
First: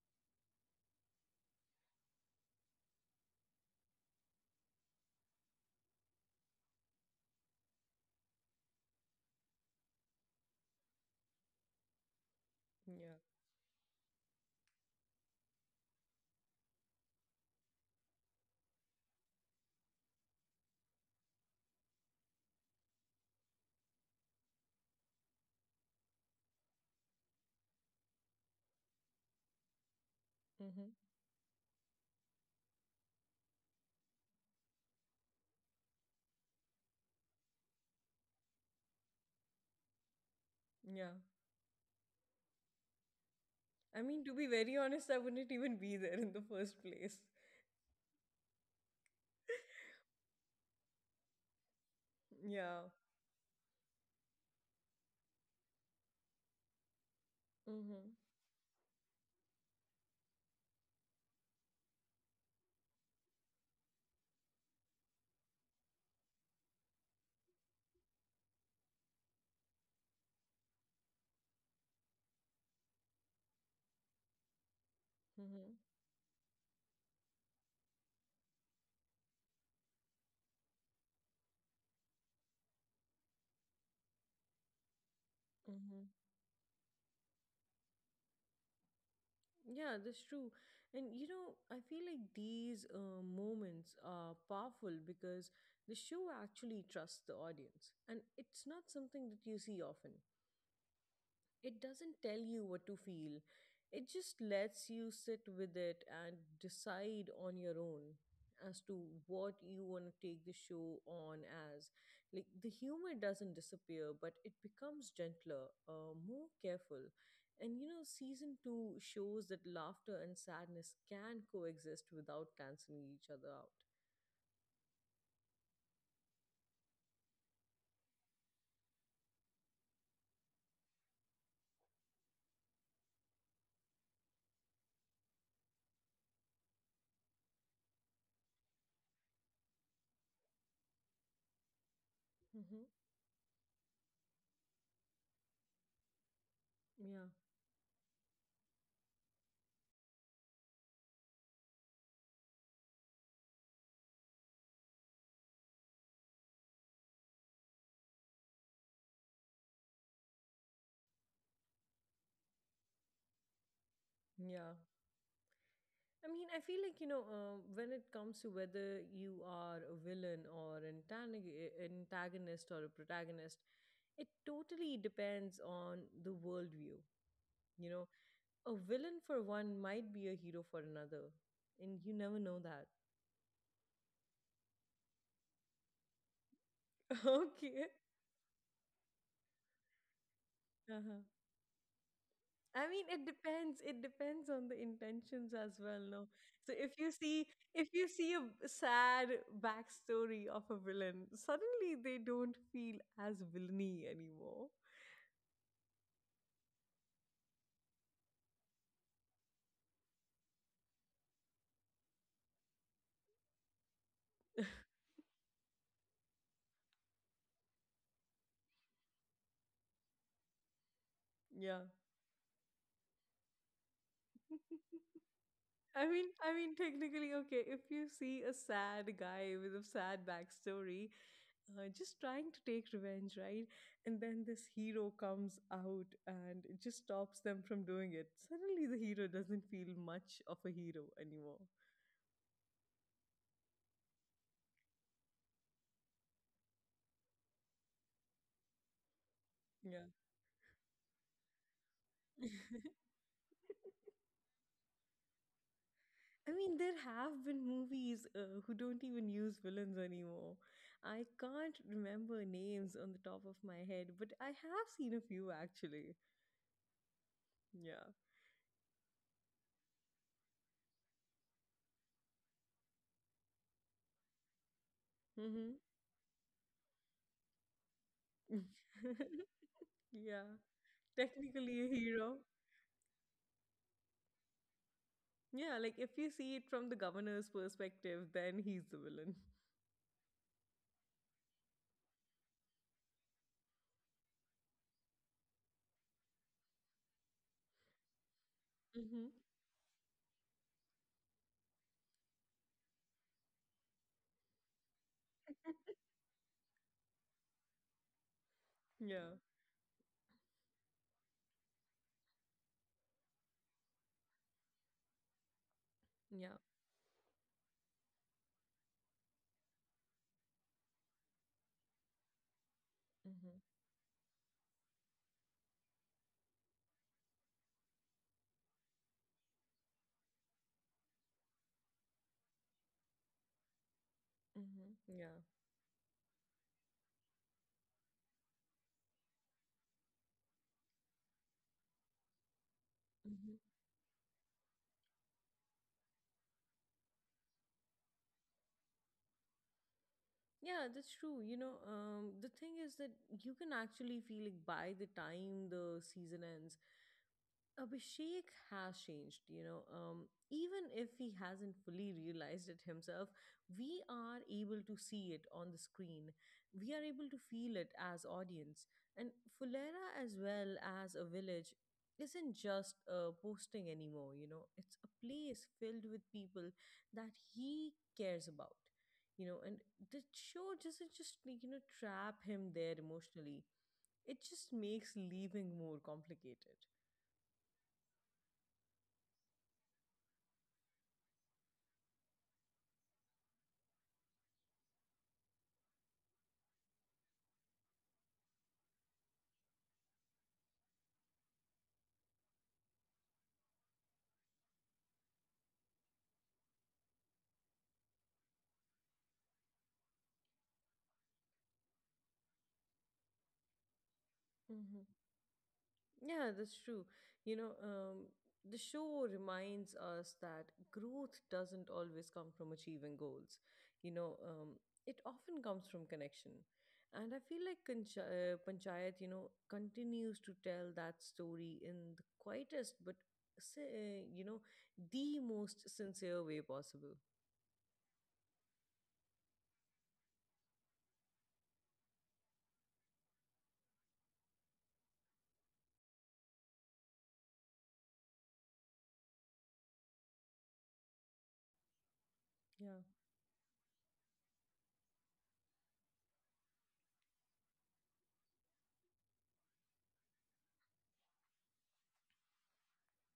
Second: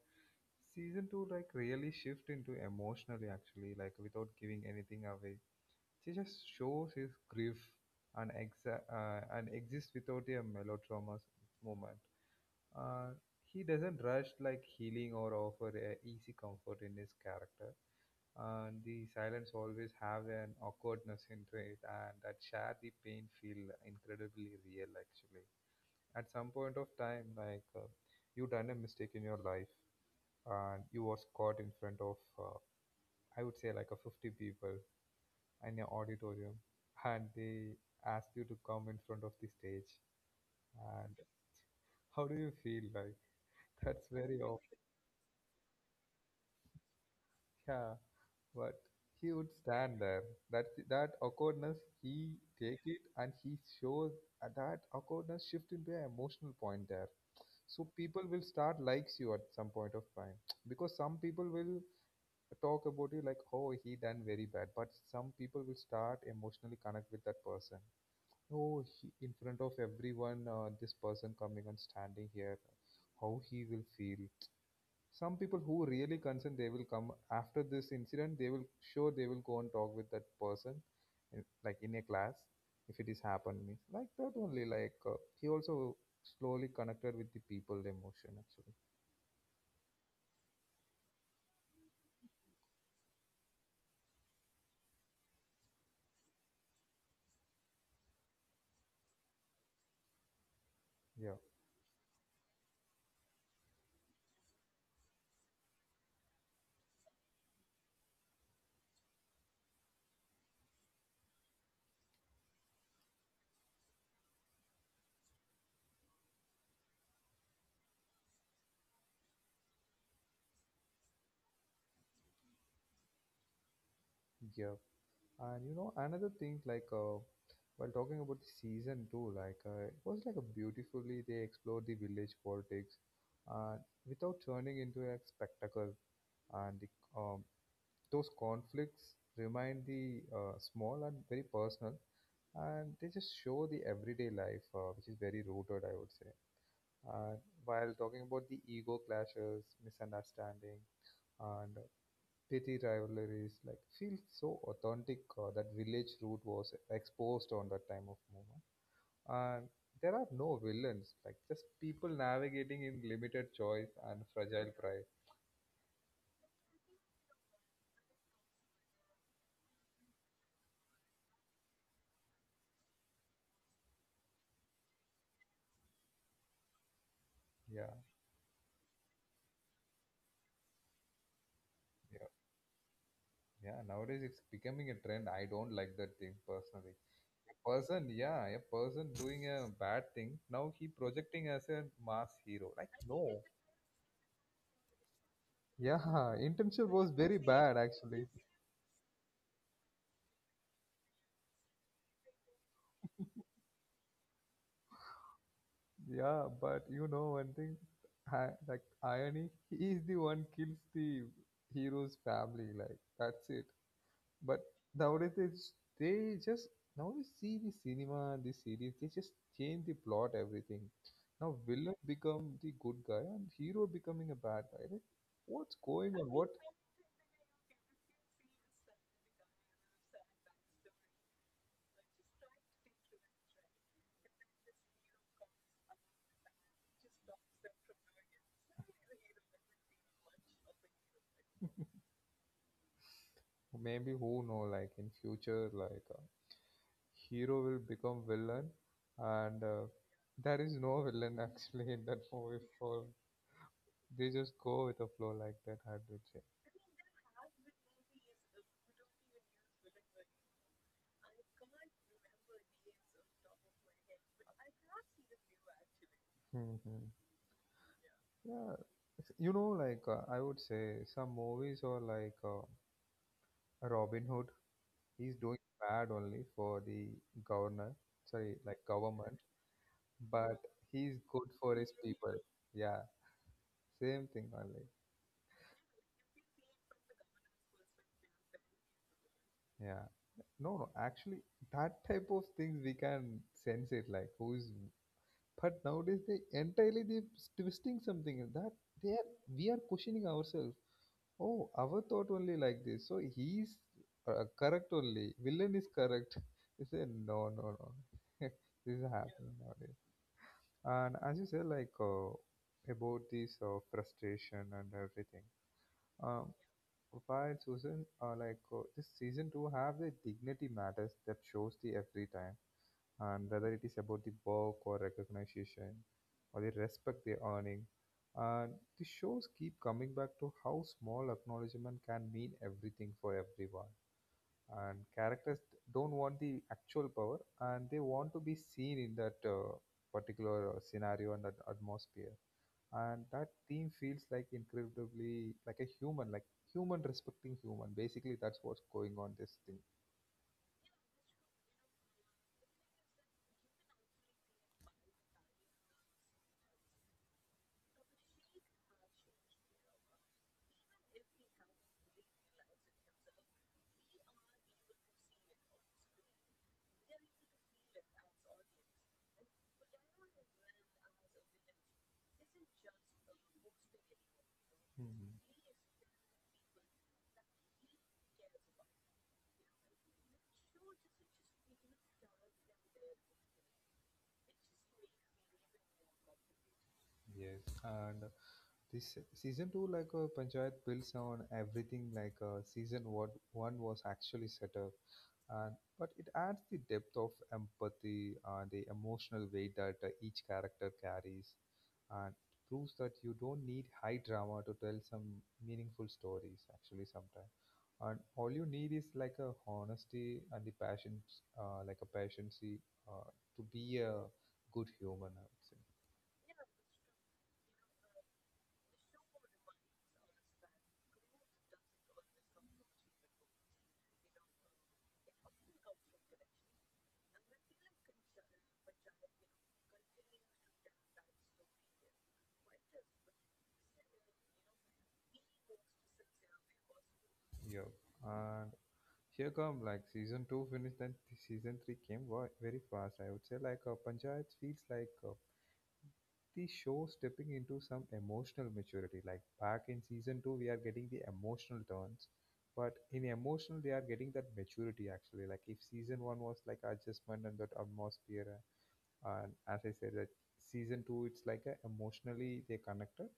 season two like really shift into emotionally actually, like without giving anything away she just shows his grief and and exists without a melodrama moment. uh, Yeah. he doesn't rush like healing or offer a easy comfort in his character, and the silence always have an awkwardness into it, and that share the pain feel incredibly real actually. At some point of time like, you done a mistake in your life and Mm-hmm. you was caught in front of I would say like a 50 people in your auditorium, and they asked you to come in front of the stage, and Yeah. how do you feel like I that's mean, to very be off. very honest, I wouldn't even be there in the first place. Yeah, but he would stand there. That that awkwardness, he take Yeah. it, and he shows that awkwardness shift into an emotional point there, so Mm-hmm. people will start likes you at some point of time. Because some people will talk about you like, oh, he done very bad. But some people will start emotionally connect with that person. Oh, he, in front of everyone, this person coming and standing here, how he will feel. Some people Mm-hmm. who really concerned, they will come after this incident. They will sure they will go and talk with that person, in, like in a class, if it is happened means like that only. Like he also Mm-hmm. slowly connected with the people emotion actually. Yeah, that's true. And, you know, I feel like these moments are powerful because the show actually trusts the audience, and it's not something that you see often. Yeah, It doesn't tell you what to feel, it just lets you sit with it and decide on your own as to what you want to take the show on as. Like, the humor doesn't disappear, but it becomes gentler, more careful. And, you know, season two shows that laughter and sadness can coexist without canceling each other out. yeah. And you know, another thing, like, while talking about the season two, like, it was like a beautifully they explored the village politics, uh, without turning into a spectacle. And the, um, those conflicts remind the small and very personal, Hmm. and they just show the everyday life, which is very rooted, I would say. Yeah, And while talking about the ego clashes, misunderstanding, and petty rivalries like feels so authentic. That village root was exposed on that time of movement, and there are no villains, like just people navigating in limited choice and fragile yeah. pride. I mean, I feel like, you know, when it comes to whether you are a villain or an antagonist or a protagonist, it totally depends on the worldview. You Yeah. know, a villain for one might be a hero for another, and you Yeah, never know that. yeah nowadays it's becoming a trend. I don't like that thing personally. Okay. Person, yeah, a person doing a bad thing now he Uh-huh. projecting as a mass hero I like mean, it no. depends. It depends on the intentions as Yeah. well, no? So Internship if was you very see bad if you actually. see a sad backstory of a villain, suddenly they don't feel as villainy anymore. Yeah, but you know one thing, I, like irony, he is the one kills the hero's family. Like that's it. But nowadays they just now we see the cinema, the series. They just change the plot, everything. Now Yeah. villain become the good guy and hero becoming a bad guy. Like, what's I going mean, on? What I mean, technically, okay, if you see a sad guy with a sad backstory, just trying to take revenge, right? And then this hero comes out and it just stops them from doing it. Suddenly, the hero doesn't feel much of a hero anymore. maybe who know? Like in future, like hero will become villain, and Yeah. there is no villain actually in that movie for They just go with the flow like that, I would say. I mean, there have been movies who don't even use villains anymore. I can't remember names on the top of my head, but I have seen a few actually. Hmm. Yeah. Yeah, you know, like I would say some movies or like Robin Hood. He's doing Mm-hmm. bad only for the governor, sorry, like government, Yeah. but he's good for Technically a his people. hero. Yeah, same thing only. Yeah, like if you see it from the governor's perspective, then he's the villain. Yeah. No, no, actually, that type of things we can sense it like who's, but nowadays they entirely they twisting something in that they are Mm-hmm. we are questioning ourselves. Oh, our thought only like this. So he's correct only. Villain is correct. He said, no, no, no. This is Yeah. happening nowadays. And as you said, like about this frustration and everything. Um, Yeah. why, Susan, like this season two have the dignity matters that shows the every time, and Mm-hmm. whether it is about the work or recognition, or the respect they earning, and the shows keep coming back to how small acknowledgement can mean everything for everyone. Mm-hmm. And Yeah. characters don't want the actual power, and they want to be seen in that particular scenario and that atmosphere, and that Mm-hmm. theme feels like incredibly like a human like human respecting human, basically that's what's going on this thing. Yeah, that's true. The thing is that you can actually feel like, by the time the season ends, Abhishek has changed, even if he hasn't fully realized it himself, we are able to see it on the screen. We are able to feel it as audience. And Fulera, as well as a village, isn't just a posting anymore. It's a Mhm. place filled with people that he cares about. And the show doesn't just, like, trap him there emotionally, it just makes leaving more complicated. Yes, and this season two, like Panchayat builds on everything like season one was actually set up. And but it adds the depth of empathy and the emotional weight that each character carries, and it proves that you don't need high drama to tell some meaningful stories actually sometimes, and all you need is like a honesty and the passion, like a patiency, uh, to be a good Mm-hmm. human, I would say. Yeah, that's true. You know, um, the show reminds us that growth doesn't always come from achieving goals. You know, um, it often comes from connection. And I feel like Panchayat, you know, continues to tell that story in the quietest but, you know, the most sincere way possible. Yeah, and here come like season two finished, then the season three came very fast, I would say. Like Panchayat feels like the show stepping into some emotional maturity. Like back in season two, we are getting the emotional turns, Yeah, but in emotional, they are getting that maturity actually. Like if season one was like adjustment and that atmosphere, and as I said, that season two, it's like a emotionally they connected,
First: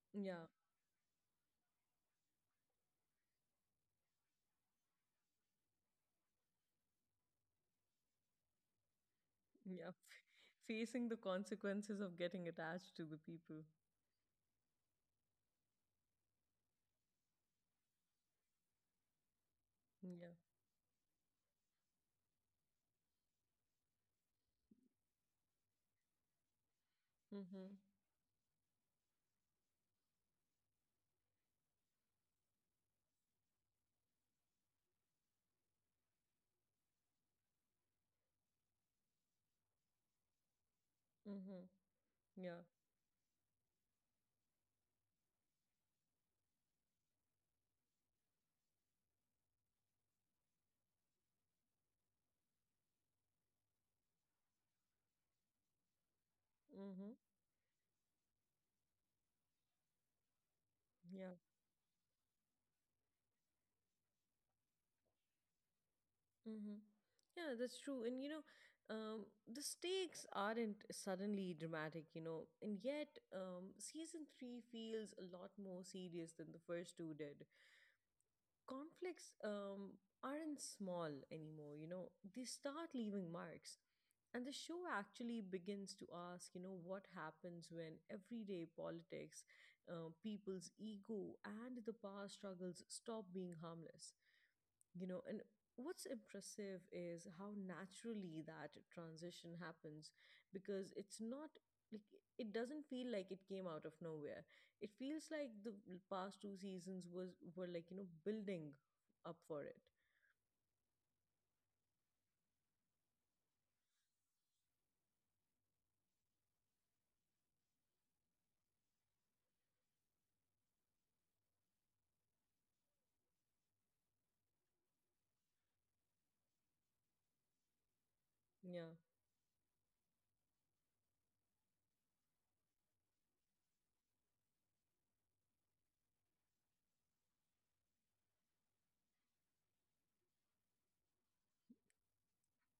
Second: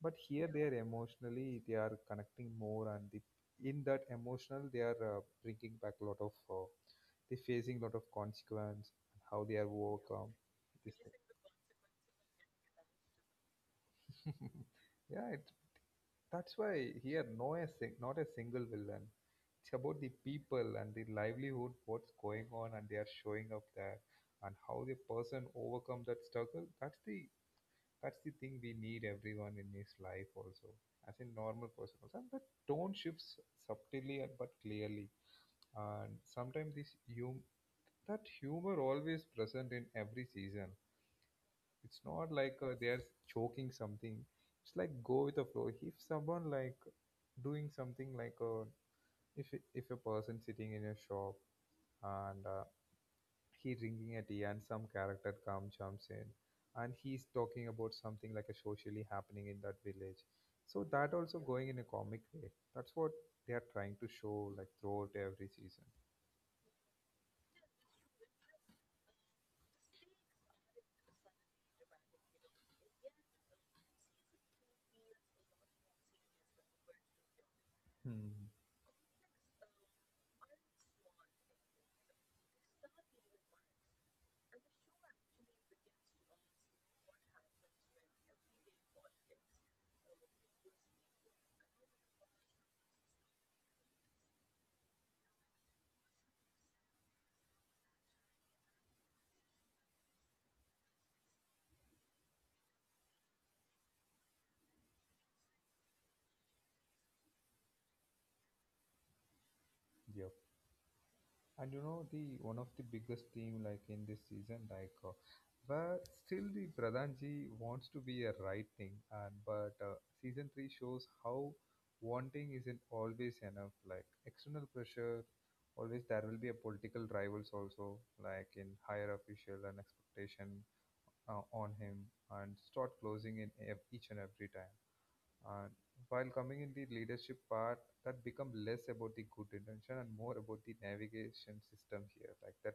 but here yeah, they are emotionally they are connecting more, and the in that emotional they are bringing back a lot of they facing a lot of consequence and how they are yeah. overcome. This Facing thing. the consequences of getting attached to the people. Yeah, it, that's why here no not a single villain. It's about the Yeah. people and the livelihood, what's going on, and they are showing up there, and how the person overcome that struggle. That's the Mm-hmm. that's the thing we need everyone in his life also, as a normal person also. And the tone shifts subtly and but clearly, and sometimes this hum that humor always present in every season. Mm-hmm. It's not like Yeah. They're choking something. It's like go with the flow. If someone like doing something like if if a person sitting in a shop and he drinking a tea and some character comes jumps in and Mm-hmm. he's talking about something like a socially happening in that village. So that Yeah. also going in a comic way. That's what they are trying to show like throughout every season. Hmm. Yeah, that's true. And, you know, the stakes aren't suddenly dramatic, you know, and yet season three feels a lot more serious than the first two did. Hmm. Conflicts aren't small anymore, you know, they start leaving marks. And the show actually begins to ask, you know, what happens when everyday politics, people's ego, and the power struggles stop being harmless. You know, and what's impressive is how naturally that transition happens, because it's not like, it doesn't feel like it came out of nowhere. It feels like the past two seasons was were like, you know, building up for it. Yep. And you know the one of the biggest team like in this season, like but still the pradhanji wants to be a right thing, and but season 3 shows how wanting isn't always enough, like external pressure, always there will be a political rivals also, like in Yeah. higher official and expectation on him, and start closing in each and every time, and while coming in the leadership part, that become less about the good intention and more about the navigation system here. Like that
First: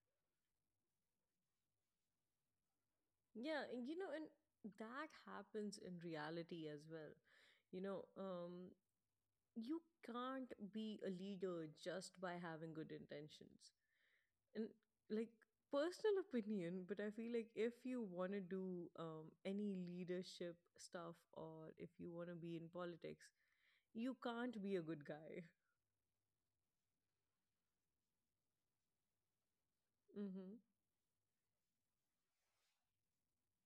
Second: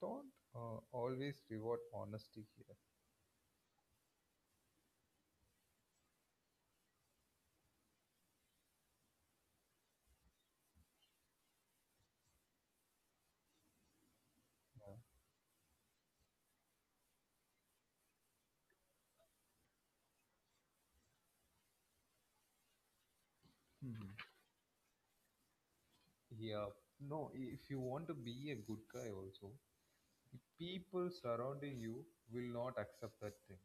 don't always reward honesty here. Yeah, and you know, and that happens in reality as well. You know, you can't be a leader just by having good intentions. And, Yeah. like, personal opinion, but I feel like if you want to do any leadership stuff or if you want to be in politics, you Hmm. can't be a good guy. Yeah, no, if you want to be a good guy also, the Hmm. people surrounding you will not accept that thing.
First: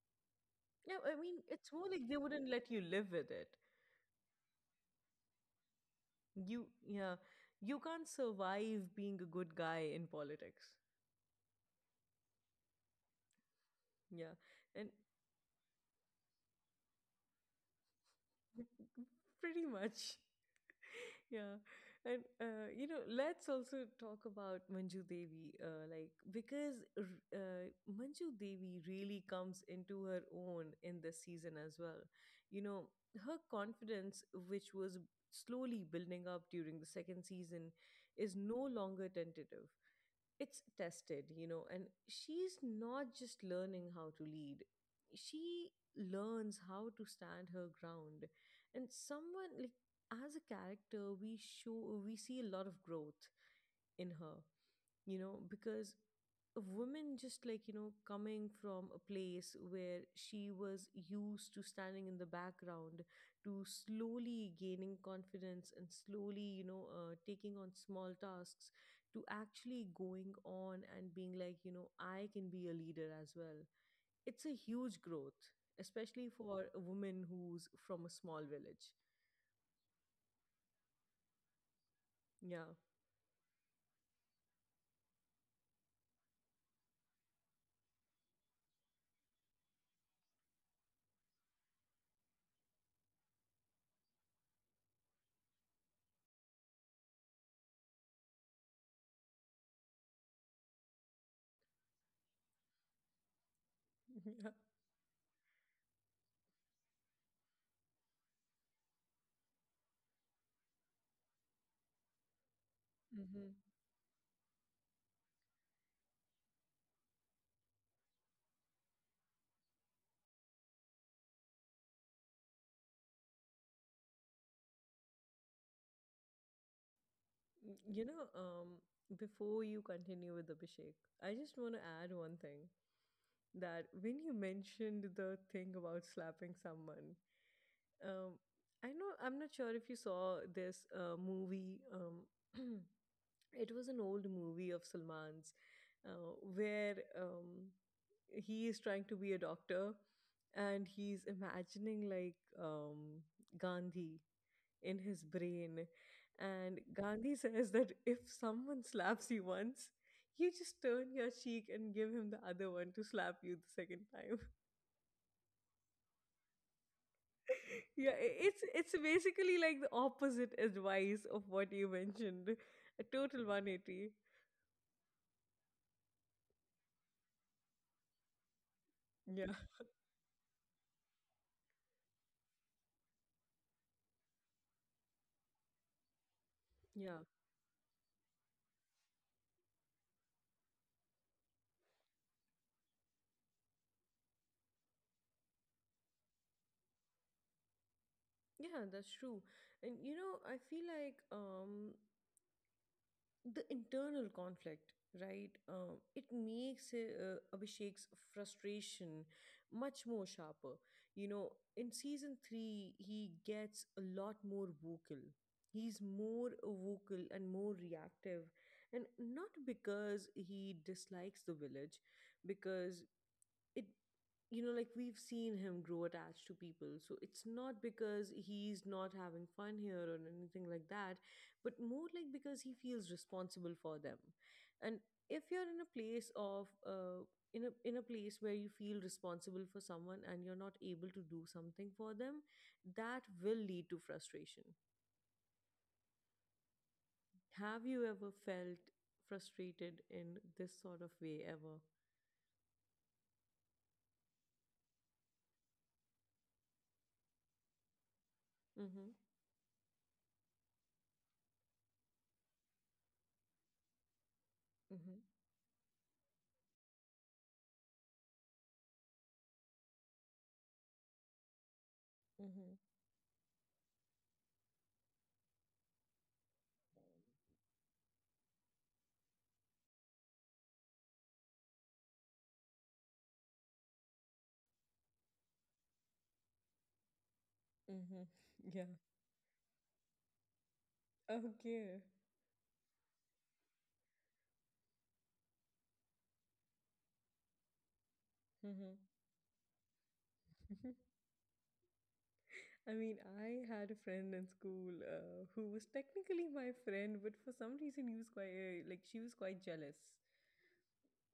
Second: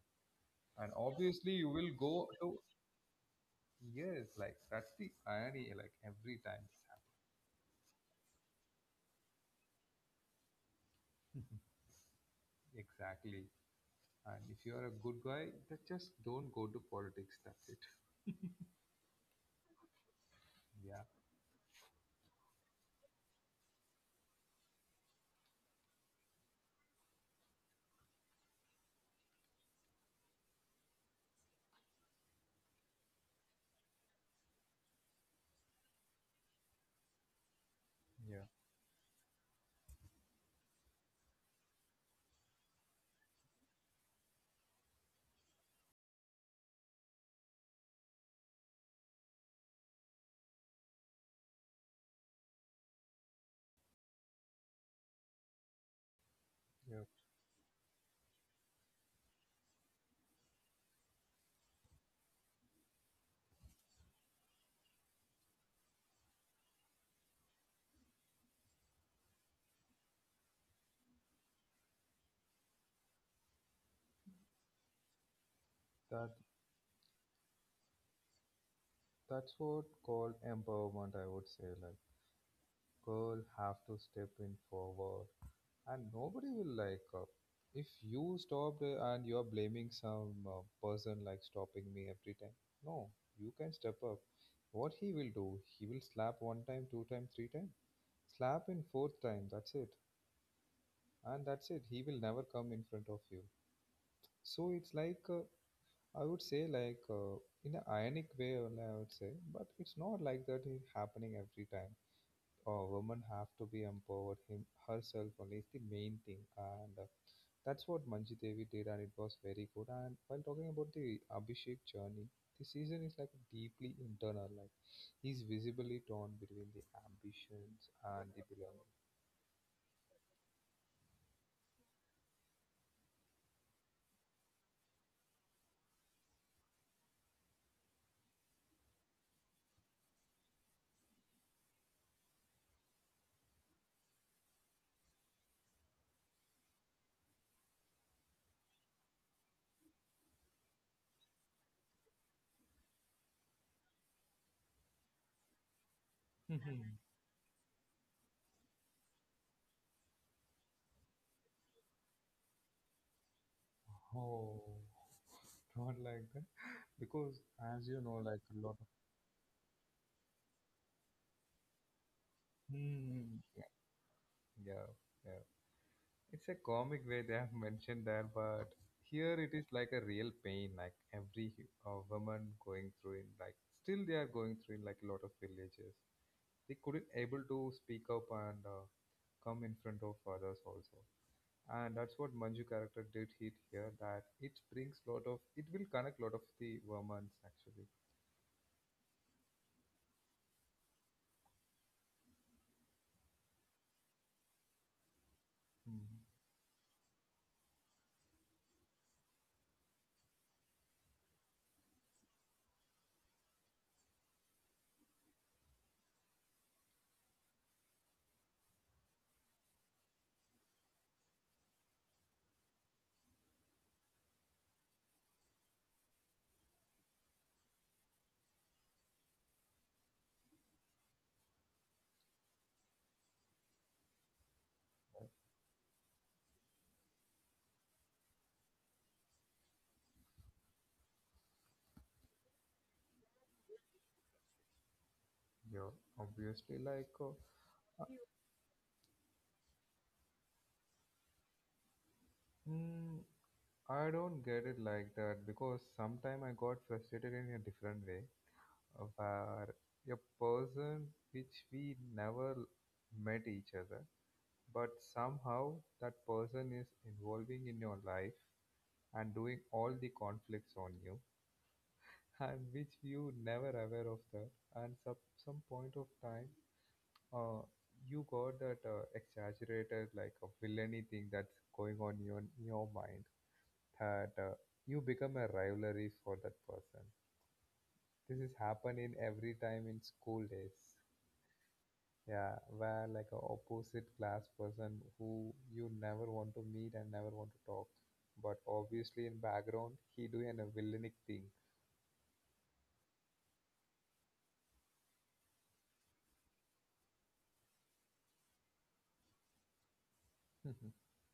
And Yeah, I mean, obviously you it's more will like they go wouldn't to let you live with it. yes, like that's the irony, like every time You it's Yeah, you can't survive being a good guy in politics. happening. Exactly. Yeah, And if you are and a good guy, that just don't go to politics, that's it. pretty much. Yeah. Yeah, and you know, let's also talk about Manju Devi, uh, Manju Devi really comes into her own in this season as well. You know, her confidence, which was slowly building up during the second season, is Yeah, no longer tentative, it's tested, you know, and she's not just learning how to lead, she learns how to stand her ground. And, someone like, as a character, we show we see a lot of growth in her, you know, because a yeah. woman, just like, you know, coming from a place where she was used to standing in the background, to slowly gaining confidence and slowly, taking on small tasks, to actually going on and being like, you know, I can be a leader as well. It's a huge growth, That especially for a woman who's from a small village. that's what called empowerment. I would say like Yeah. girl have to step in forward, and nobody will like if you stopped and you're blaming some person like stopping me every time. No, you can step up. What he will do? He will slap one time, two time, three time, slap in fourth time. That's it, and that's it. He will never come in front of you. Yeah. So it's like I would say like in an ironic way only I would say, but it's not like that is happening every time. Oh, women have Hmm. to be empowered. Him herself only is the main thing, and that's what Manji Devi did, and it was very good. And while talking about the Abhishek journey, the season is like deeply internal. Like he's visibly torn between the ambitions you know and the um belonging. Before you continue with Abhishek, I just want to add one thing, that when you mentioned the thing about slapping someone, um, I know, I'm not sure if you saw this movie. It was an old movie of Salman's, where um, he is trying to be a doctor and he's imagining, like, Gandhi in his brain. And Mhm. Gandhi says that if someone slaps you once, you just turn your cheek and give him the other one to slap you the second time. Oh, not like that because, as you Yeah, know, i- like a it's lot of. it's basically like the opposite advice of what you mentioned. A Hmm. total Yeah, 180. yeah. Yeah. It's a comic way they have mentioned there, but here Yeah. it is like a real pain, like every woman going through in like still they are going through in like a lot of villages. They couldn't Yeah. able to speak up and come in front of others also, and that's what Manju character did hit here. That it brings lot of it will connect lot of the women's actually. Yeah, that's true. And you know, I feel like the internal conflict, right? Mm, It makes Abhishek's frustration much more sharper, you know. In season 3, he gets a lot more vocal. He's more vocal and more reactive, and not because he dislikes the village. Because it, you know, like we've seen him grow attached to people, so it's not because he's not having fun here or anything like that, but more like because he feels responsible for them. And if you're in a place of in a place where you feel responsible for someone and you're not able to do something for them, that will lead to frustration. yeah, obviously like. Have you ever felt frustrated in this sort of way ever? mm, I don't get it like that because sometime I got frustrated in a different way. Mhm. Were a person which we never met each other, but Mhm. somehow that person is involving in your life and doing all the conflicts on you, and Mhm. which you never aware of that. And some point of time, uh, you got that exaggerated like a villainy thing that's going on in your, mind, that you become a rivalry for that person. Mhm. This has Yeah. happened in every time in school days. Okay. Yeah, where like a opposite class person who you never want to meet and never want to talk, but Mhm. obviously in background he doing a villainic thing. I mean, I had a friend in school who was technically my friend, but for some reason, he was quite she was quite jealous.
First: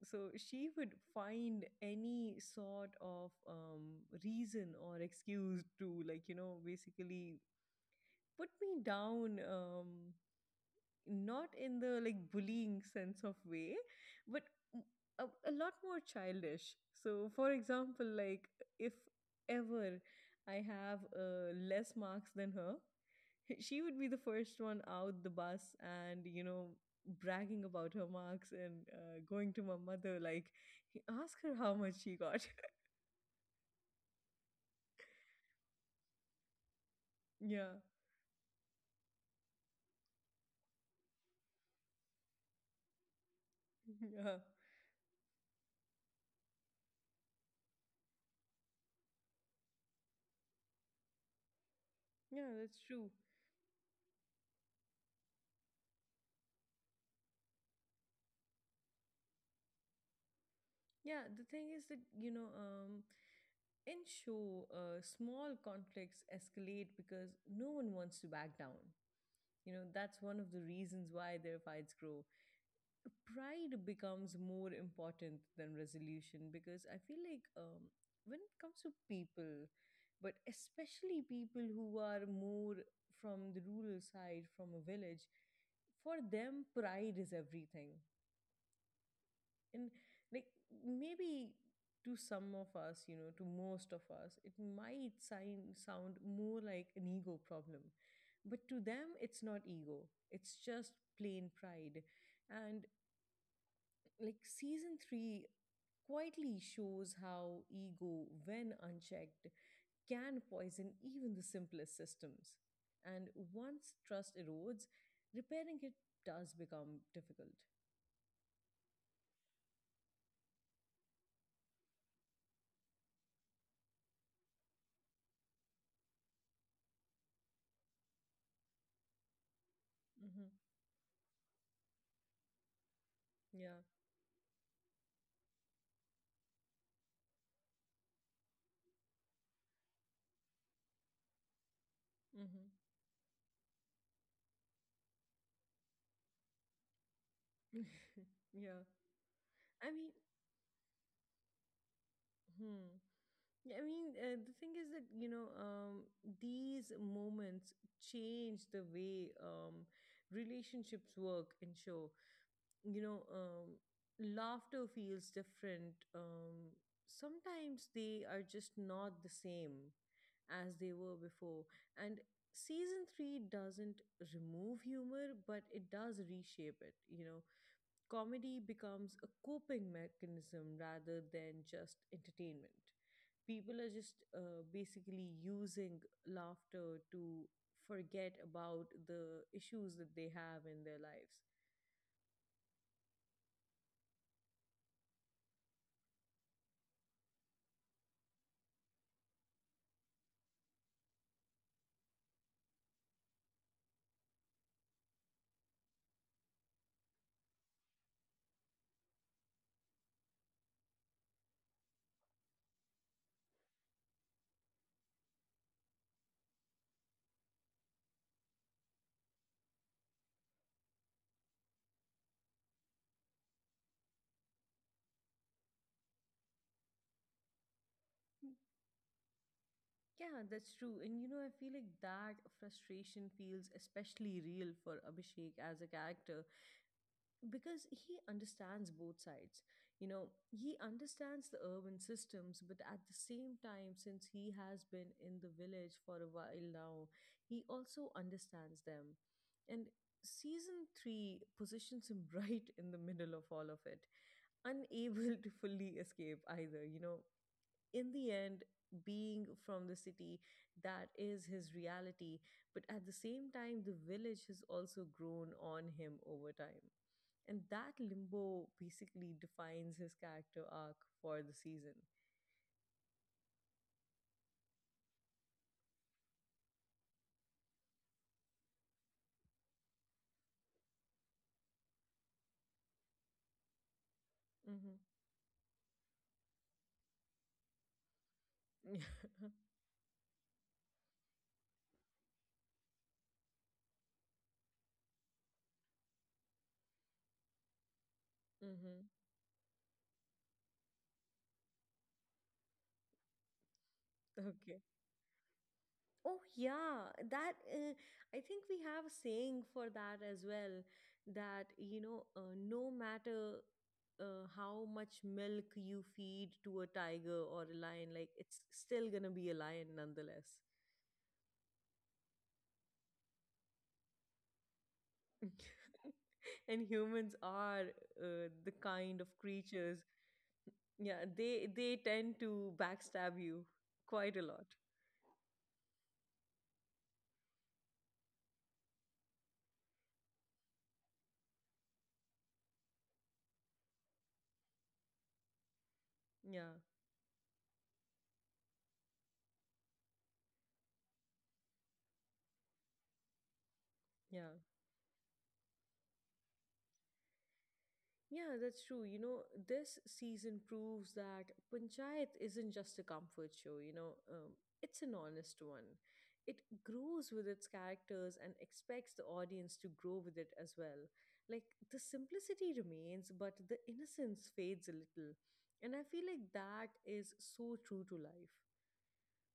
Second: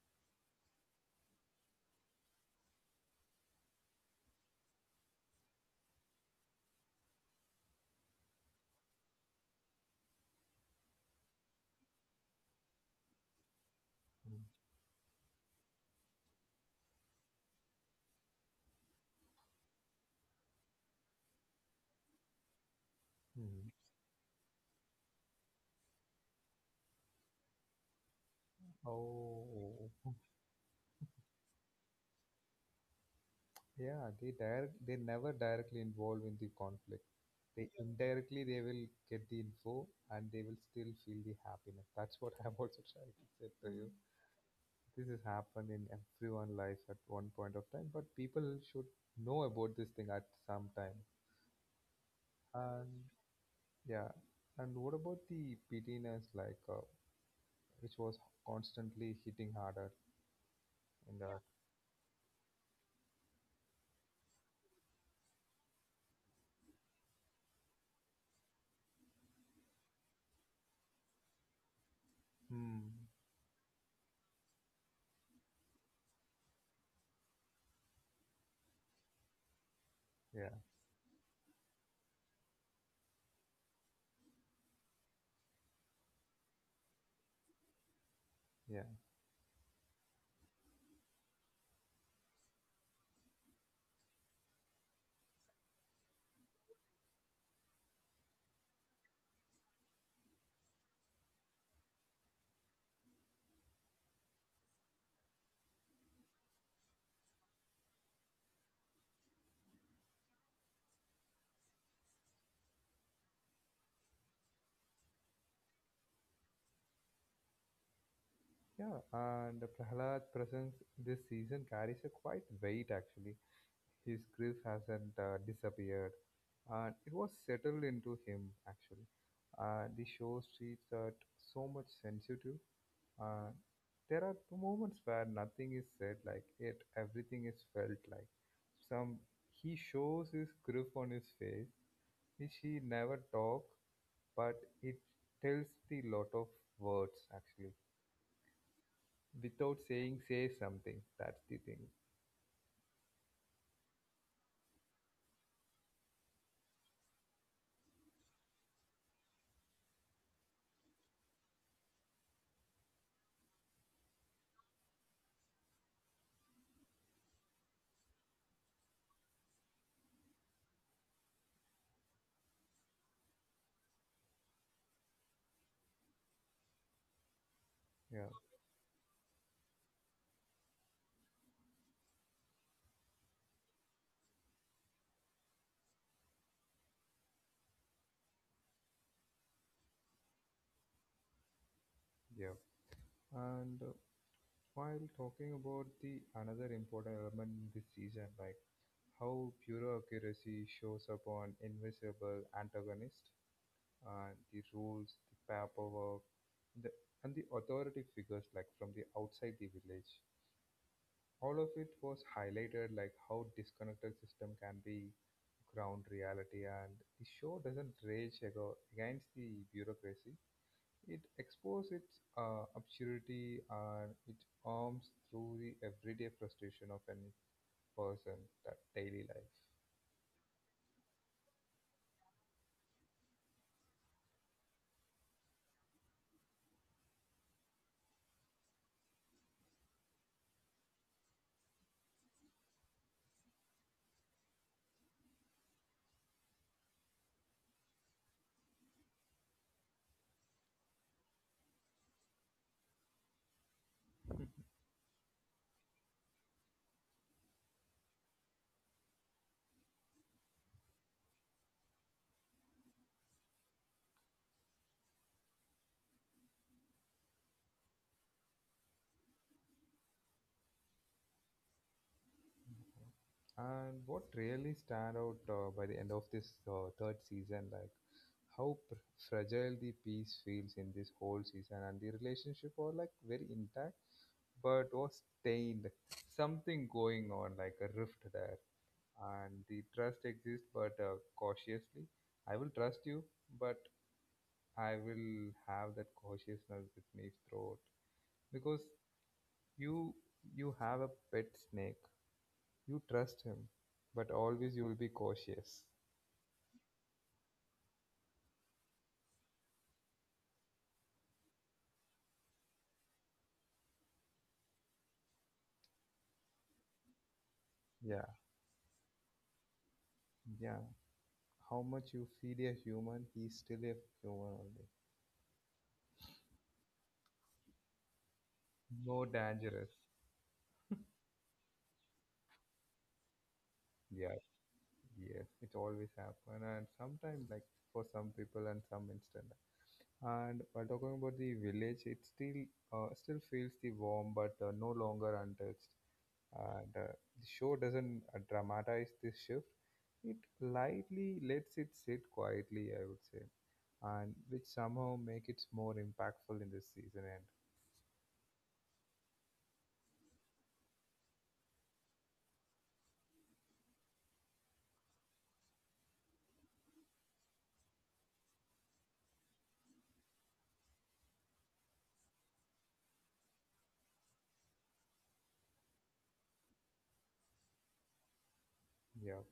So she would find any sort of reason or excuse to, like, you know, basically put me down. Not in the like bullying sense of way, but a lot more childish. So for example, like if ever I have less marks than her, Mhm. she would be the first one out the bus and, you know, bragging about her marks and going to my Oh, mother like, ask her how much she got. yeah, they never directly involve in the conflict. They Yeah. indirectly they will get the info and they will still feel the happiness. That's what I'm also trying to say to you. Yeah. This has happened in everyone life at one point of time, but people should know about this thing at some time. Yeah, that's And true. yeah, and what about the pettiness, like which was constantly hitting harder in Yeah, Yeah. that? the thing is that, you know, in show, small conflicts escalate because no one wants to back down. You know, that's one of the reasons why their fights grow. Hmm. Pride becomes more important than resolution, because I feel like, when it comes to people, but Yeah, especially people who are more from the rural side, from a village, for them, pride is everything. yeah, And like, maybe to some of us, you know, to most of us, it might sound more like an ego problem. But to them, it's not ego, it's just plain pride. And like, season three quietly shows how ego, when unchecked, can poison even the simplest systems. And once trust erodes, repairing it does become difficult. yeah. And Prahlad's presence this season carries a quite weight actually. His grief hasn't disappeared, and it was settled into him actually. The show Hmm. treats that so much sensitive. Uh, Yeah. there are two moments where nothing is said, like yet everything is felt. Like some, he shows his grief on his face, which he never talk, but it tells the lot of words actually, Yeah. without I mean, saying say something. That's the thing. hmm. Yeah, I mean, the thing is that, you know, these moments change the way relationships work and show. You know, laughter feels different. Sometimes they are just not the same as they were before. And season three doesn't remove humor, but it does reshape it, you know. Yeah, Comedy becomes a coping mechanism rather than just entertainment. People are just basically using laughter to forget about the issues that they have in their lives. yeah. And while talking about the another important element in this season, like how pure accuracy shows up on invisible antagonist, and the rules, the paperwork, the, and the authority figures like from the outside the village. All of it was highlighted like how disconnected system can be, ground reality, and the show doesn't rage ago against the bureaucracy. It exposes its obscurity, and it arms through the everyday frustration of any person that daily life. Yeah, that's true. And you know, I feel like that frustration feels especially real for Abhishek as a character, because he understands both sides. You know, he understands the urban systems, but at the same time, since he has been in the village for a while now, he also understands them. And season 3 positions him right in the middle of all of it, unable to fully escape either, you know. In the end, being from the city, that is his reality. But at the same time, the village has also grown on him over time. And that limbo basically defines his character arc for the season. And what really stand out by the end of this third season, like how fragile the piece feels in this whole season, and the relationship are like very intact but Mm-hmm. was stained, something going on like a rift there, and the trust exists but cautiously. I will trust you, but I will have that cautiousness with me throughout, because Mm-hmm. you you have a pet snake, you trust him, but always Okay. you will be cautious. Oh yeah, that I think we have a saying for that as well, that you know, no matter how much milk you feed to a tiger or a lion, Yeah, like it's still going to be a lion nonetheless. yeah, how much you feed a human, he's still a human only, And humans are the kind of more dangerous. creatures, yeah, they tend to backstab you quite Yeah, a lot. yes, it always happen, and sometimes like for some people and some instant. And while talking about the village, it still feels the warm, but no longer untouched. Yeah. And the show doesn't dramatize this shift; it lightly lets it sit quietly, I would say, and Yeah. which somehow make it more impactful in this season end. Yeah, that's true. You know, this season proves that Panchayat isn't just a comfort show, you know. It's an honest one. It grows with its characters and expects the audience to grow with it as well. Like, the simplicity remains, but the innocence fades a little. And I feel like that is so true to life. Yeah,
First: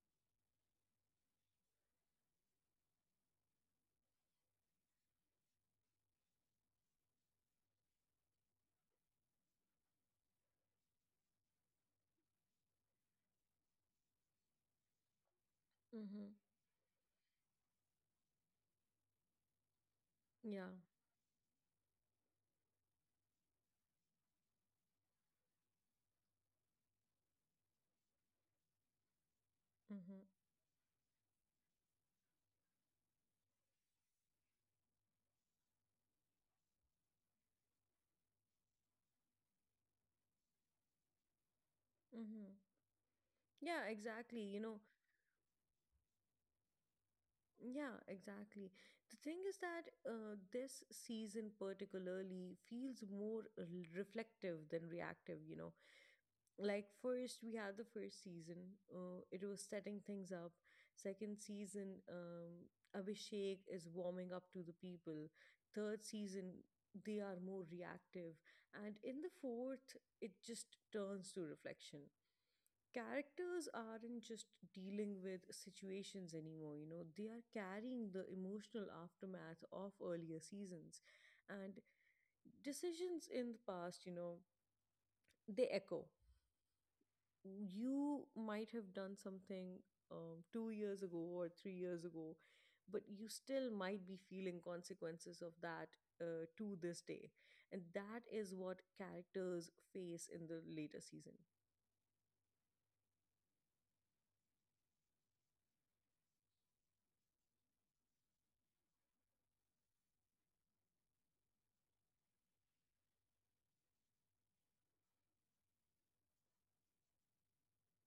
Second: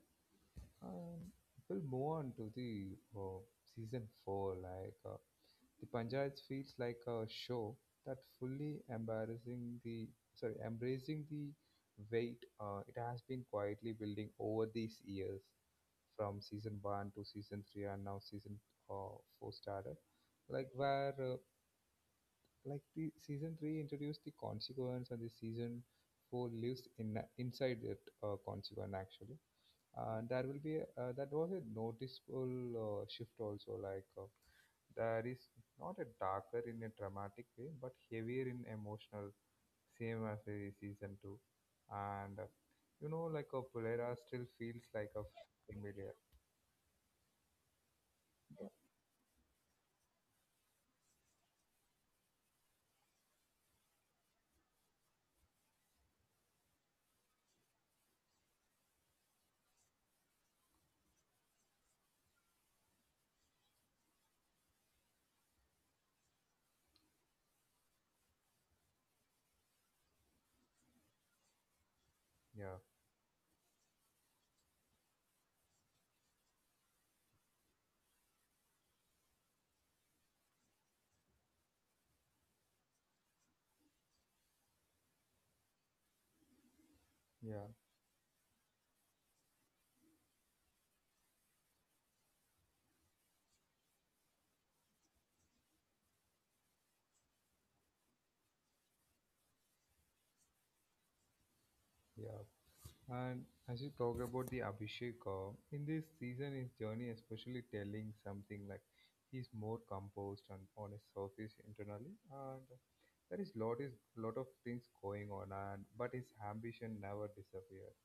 and we'll move on to the season four, like. The Panchayats feels like a show that fully embracing the sorry embracing the weight it has been quietly building over these years Mm-hmm. from season one to season three and now season four started Yeah. like where like the season three introduced the consequence and the season four lives in inside that consequence actually. Mm-hmm. And there will be a, that was a noticeable shift also, like there is not a darker in a dramatic way, but heavier in emotional, same as a season two. Mm-hmm. And Yeah, like a exactly. You know, Pulera still feels like a familiar. yeah, exactly. The thing is that this season particularly feels more reflective than reactive, you know. Like, first, we had the first season, it was setting things up. Second season, Abhishek is warming up to the people. Third season, they are more reactive. And in the fourth, it just turns to reflection. Yeah, Characters aren't just dealing with situations anymore, you know. They are carrying the emotional aftermath of earlier seasons and decisions in the past, you know. They echo. yeah, You might have done something 2 years ago or 3 years ago, but you still might be feeling consequences of that to this day. And that is what characters face in the later season. yeah. And as you talk about the Abhishek, in this season, his journey especially telling something like he's more composed and on his surface internally, and there is lot of things going on, and but his ambition never disappears.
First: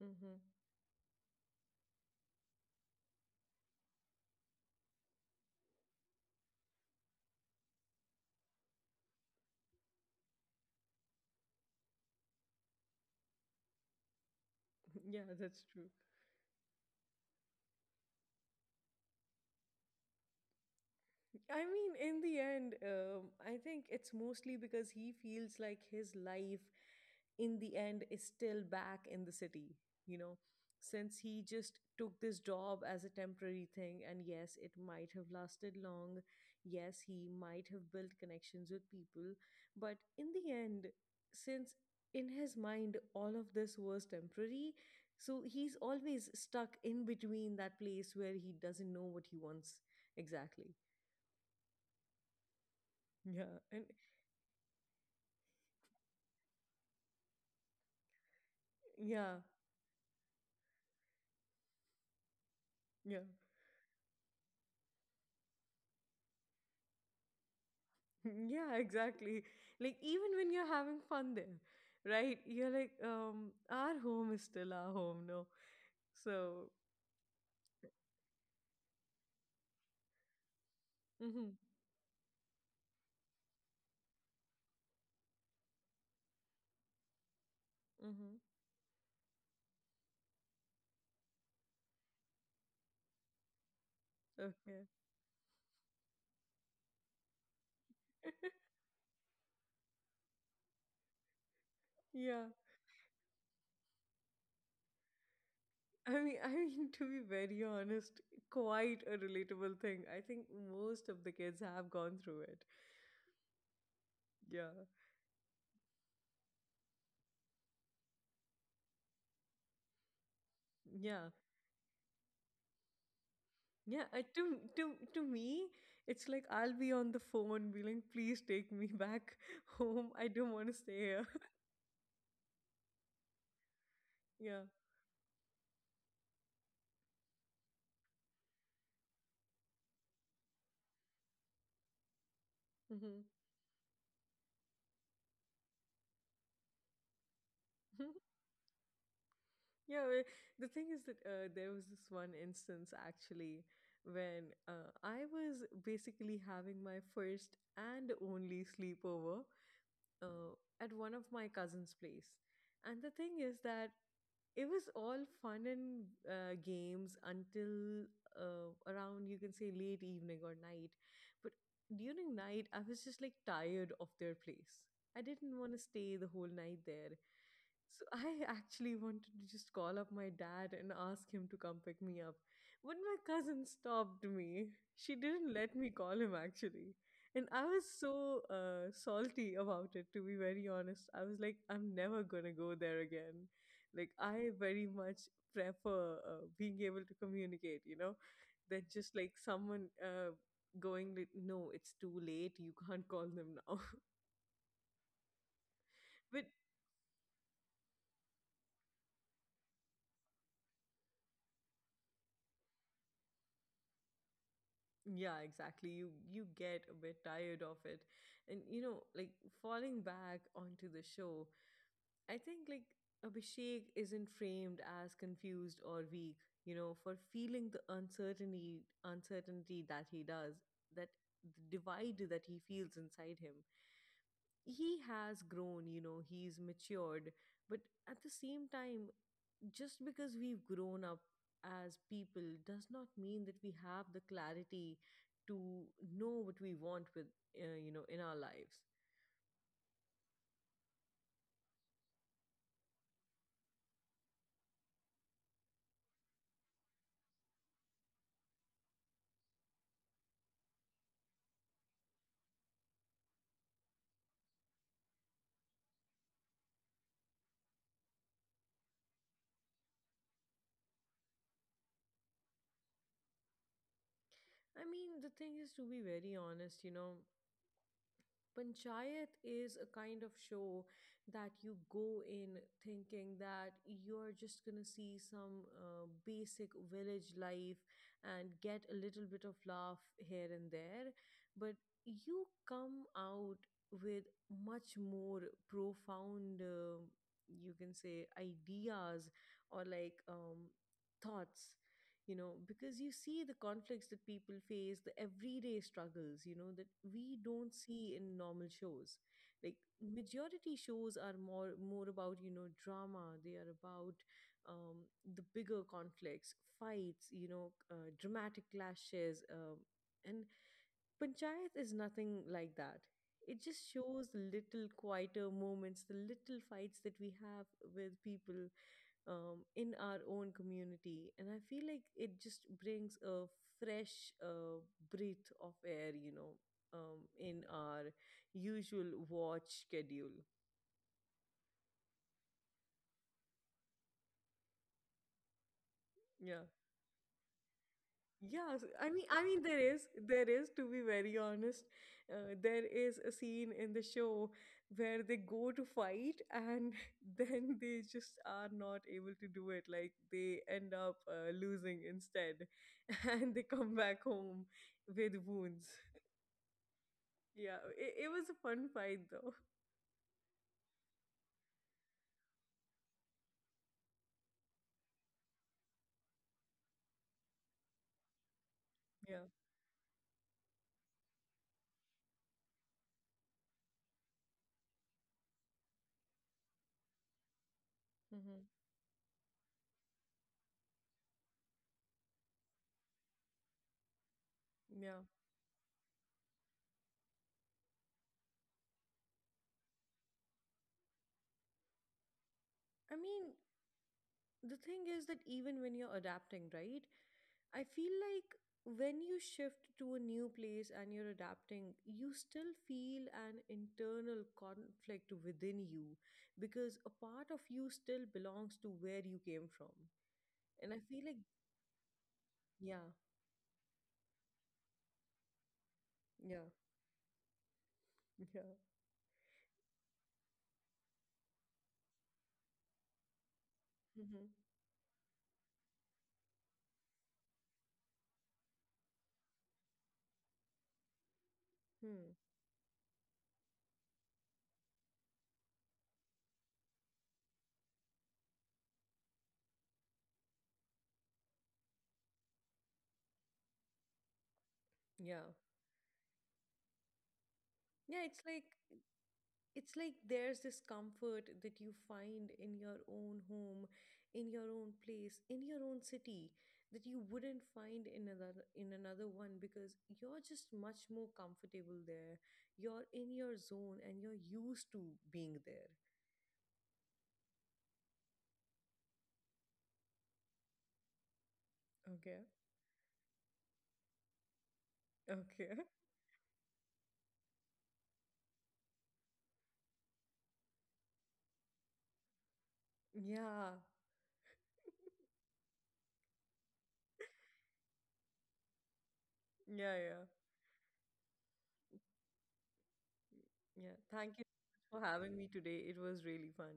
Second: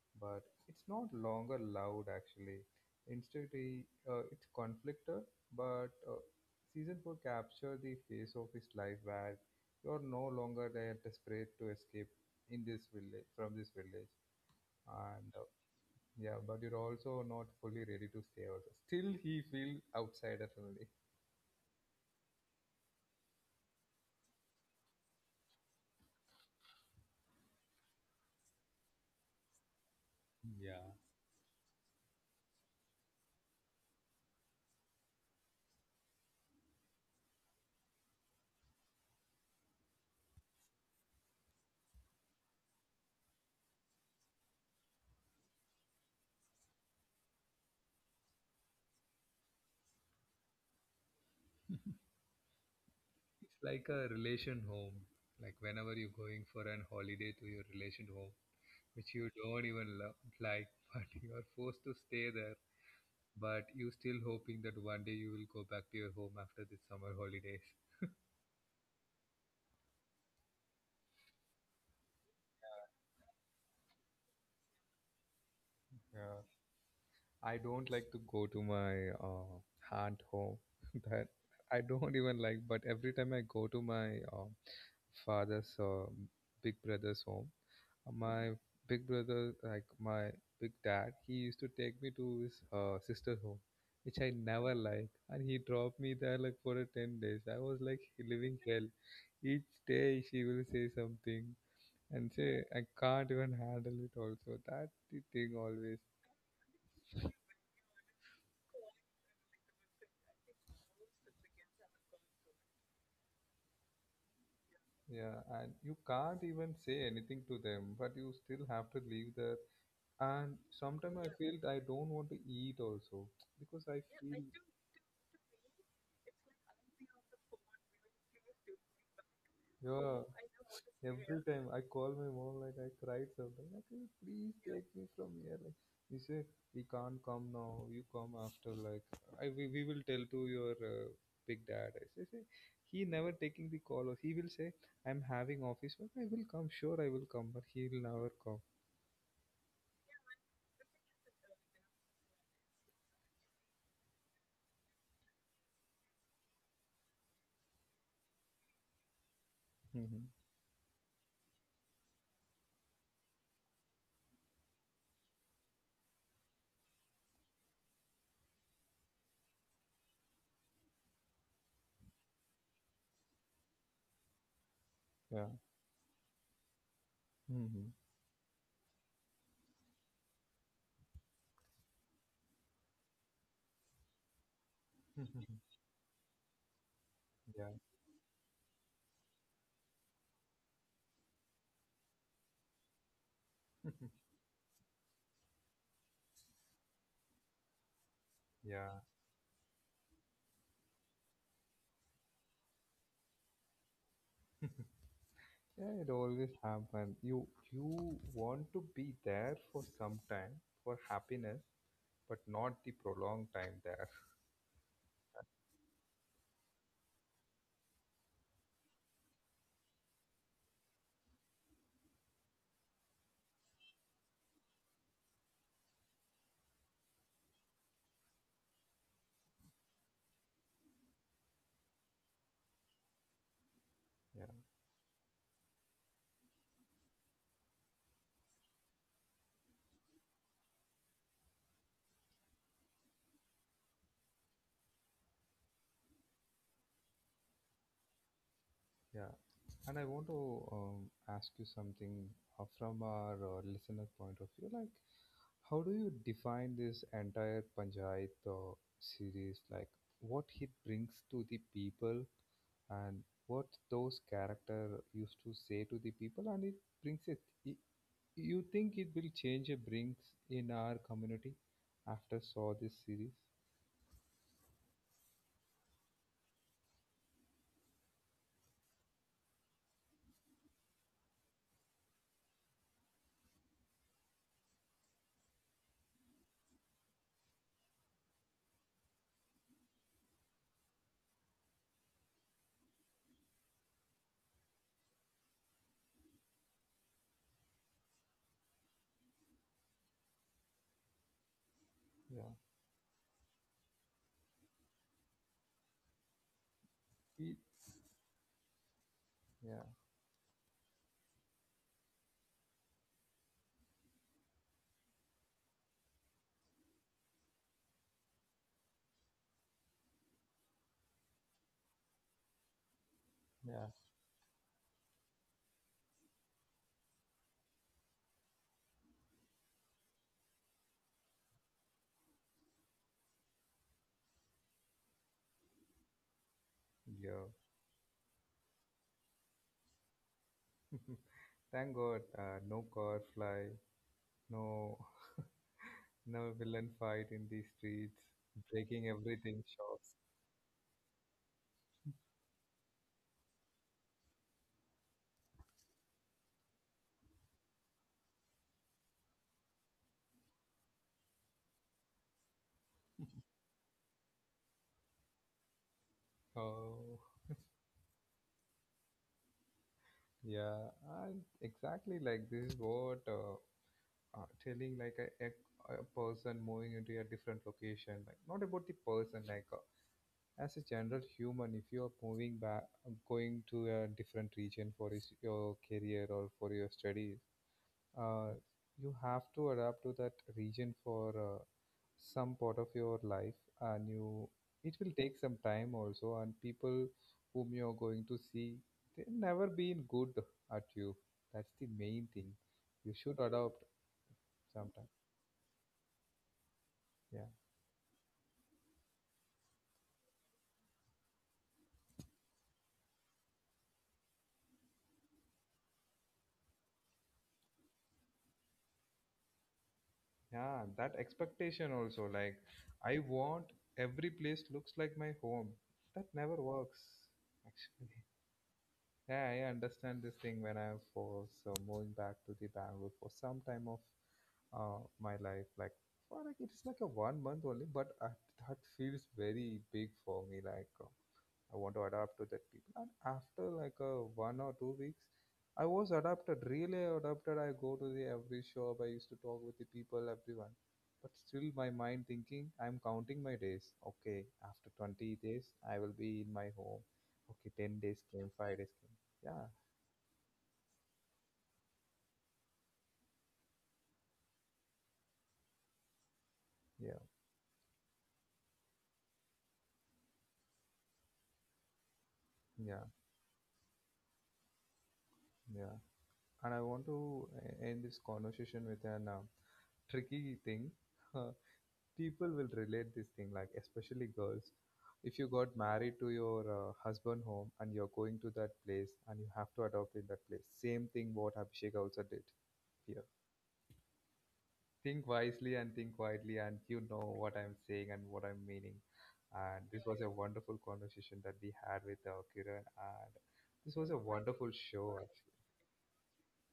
Hmm. But it's not longer loud actually. Instead, he, it's conflicted, but season 4 capture the face of his life where you're no longer there desperate to escape in this village from this village Yeah, and that's true. yeah, but you're also not fully ready to stay also, still he feels outsider only. I mean, in the end, I think it's mostly because he feels like his life in the end is still back in the city, you know, Yeah, since he just took this job as a temporary thing. And yes, it might have lasted long. Yes, he might have built connections with people. But in the end, since in his mind all of this was temporary, so he's always stuck in between that place where he doesn't know what he wants exactly. Yeah, it's and like a relation home. Like whenever you're going for an holiday to your relation home, which you yeah, don't even love, like, but you are forced to stay there, yeah, but you still hoping that one day you will go back to your home after the summer holidays. yeah, exactly. Like even when you're having fun there, right? You're like, our home is still our home, no? Yeah, So, I don't like to go to my aunt home. That mm-hmm, I don't even like. But every time I go to my father's big brother's home, mm-hmm, my big brother, like my big dad, he used to take me to his sister's home, which I never okay, liked, and he dropped me there like for a 10 days. I was like living hell. Each day she will say something, and yeah. say I can't even handle it also. That the thing always. I mean, to be very honest, quite a relatable thing. I think most of the kids have gone through it. Yeah, Yeah, and you can't even say anything to them, but you still have to leave there. And sometimes yeah, I feel I don't want to eat also because I yeah. I, feel. to me, it's like I'll be on the phone, be like, please take me back home. Yeah, I don't want to stay here. every time I call my mom, like I cried sometimes. Like, "Hey, please Yeah. take me from here. Like, you say we can't come now. You come after. Like, we will tell to your big dad. I say, say, he Hmm. never taking the call. Or he will say, I'm having office work. I will come. Sure, I will come. But he will never come." Yeah, well, the thing is that there was this one instance actually when I was basically having my first and only sleepover Hmm. uh, at one of my cousin's place. And the thing is that it was all fun and games until around, you can say, late evening or night. But during night I was just like tired of their place, I Yeah. didn't want to stay the whole night there. Hmm. So I actually wanted to just call up my dad and ask him to come pick me up, but my cousin stopped me. She didn't let me call him actually. And I Yeah. was so salty about it, to be very honest. I was like, I'm never gonna go there again. Like, I very much prefer being able to communicate, you know, than Yeah. just like someone going, like, no, it's too late. You can't call them now. Yeah, it But always happens. You want to be there for some time for happiness, but not the prolonged time there. yeah, exactly. You get a bit tired of it, and you know, like falling back onto the show. I think like Abhishek isn't framed as confused or weak, you know, for feeling the uncertainty that he does, that the divide that he feels inside him. Yeah, He has grown, you know, he's matured. But at the same time, just because we've grown up as people does not mean that we have the clarity to know what we want with, you know, in our lives. yeah. And I want to ask you something from our listener point of view. Like, how do you define this entire Panchayat series? Like, what it brings to the people and what those character used to say to the people, and it brings it. You think it will change a brings in our community after saw this series? I mean, the thing is, to be very honest, you know, Panchayat is a kind of show that you go in thinking that you're just going to see some basic village life and get a little bit of laugh here and there. But you come out with much more profound, you can say, ideas, or like, thoughts, you Yeah. know, because you see the conflicts that people face, the everyday struggles, you know, that we It, don't see in normal shows. Like, yeah. majority shows are more about, you know, drama. They are about, um, the bigger conflicts, fights, you know, dramatic clashes, and Panchayat is nothing like that. It Yeah. just shows the little quieter moments, the little fights that we have with people in our own community. And I feel like it just brings a fresh breath of air, you know, Yeah. in our usual watch schedule. Thank God, no car fly, no no Yeah. villain fight in the streets, Yes, breaking I mean, everything shops. there is, to be very honest, there is a scene in the show where they go to fight and then they just are not able to do it. Like, they end up losing instead, and they come back home with wounds. Oh, Yeah, it was a fun fight though. yeah, and exactly like this is what telling like a, a person moving into a different location, like not about the person, Yeah, like as a general human, if you are moving back, going to a different region for your career or for your studies, uh, hmm, you have to adapt to that region for some part of your life, and you it will yeah. take some time also. And people whom you're going to see, they never be good at you. That's the main thing I you should mean, adopt the thing sometime. is that even when you're adapting, right? Yeah, I feel like when you shift to a new place and you're adapting, you still feel an internal conflict within you, because a part of you still belongs to where you came from. yeah, And I that feel like, expectation also, like, yeah, I want every place looks like my home. That never yeah, works actually. yeah. Yeah, I understand this thing when I was moving back to the Bangalore for some time of Hmm. My life. Like for like it is like a 1 month only, but I, that feels very big for me. Like I want to Hmm. adapt to that people. And after like a 1 or 2 weeks, I was adapted, really adapted. I go to the every shop. I used to talk with the people, everyone. But still, my mind thinking, I'm counting my days. Okay, after 20 Yeah. days, I will be in my home. Okay, 10 Yeah, days it's came, like, 5 days came. Yeah, it's like there's this comfort that you find in your own home, in your own place, in your own city, that you yeah, wouldn't find in another, in another one, because you're just much more comfortable there. You're yeah, in your zone and you're used to being there. yeah. And I want to end this conversation with an tricky thing. Okay. People will relate this thing, like especially girls, if you got Okay. married to your husband home and you're going to that place and you have to adopt in that place, same thing what Abhishek also did here. Yeah. Think wisely and think quietly, and you know what I'm saying and what I'm meaning. And Yeah. this Yeah. was a wonderful conversation that we had with Kiran, and Yeah, this was a thank you so wonderful much for show. having me today. It was really fun.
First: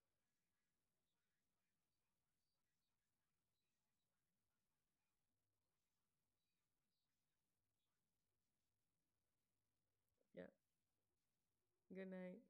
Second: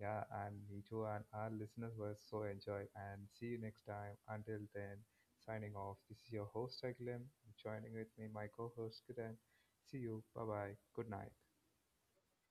Yeah, and me too, and our listeners will so enjoy. And see you next time. Until then, signing off. This is your host, Aguilem. Joining with me, my co host, Kiran. See you. Bye Yeah, bye. Good night. good night.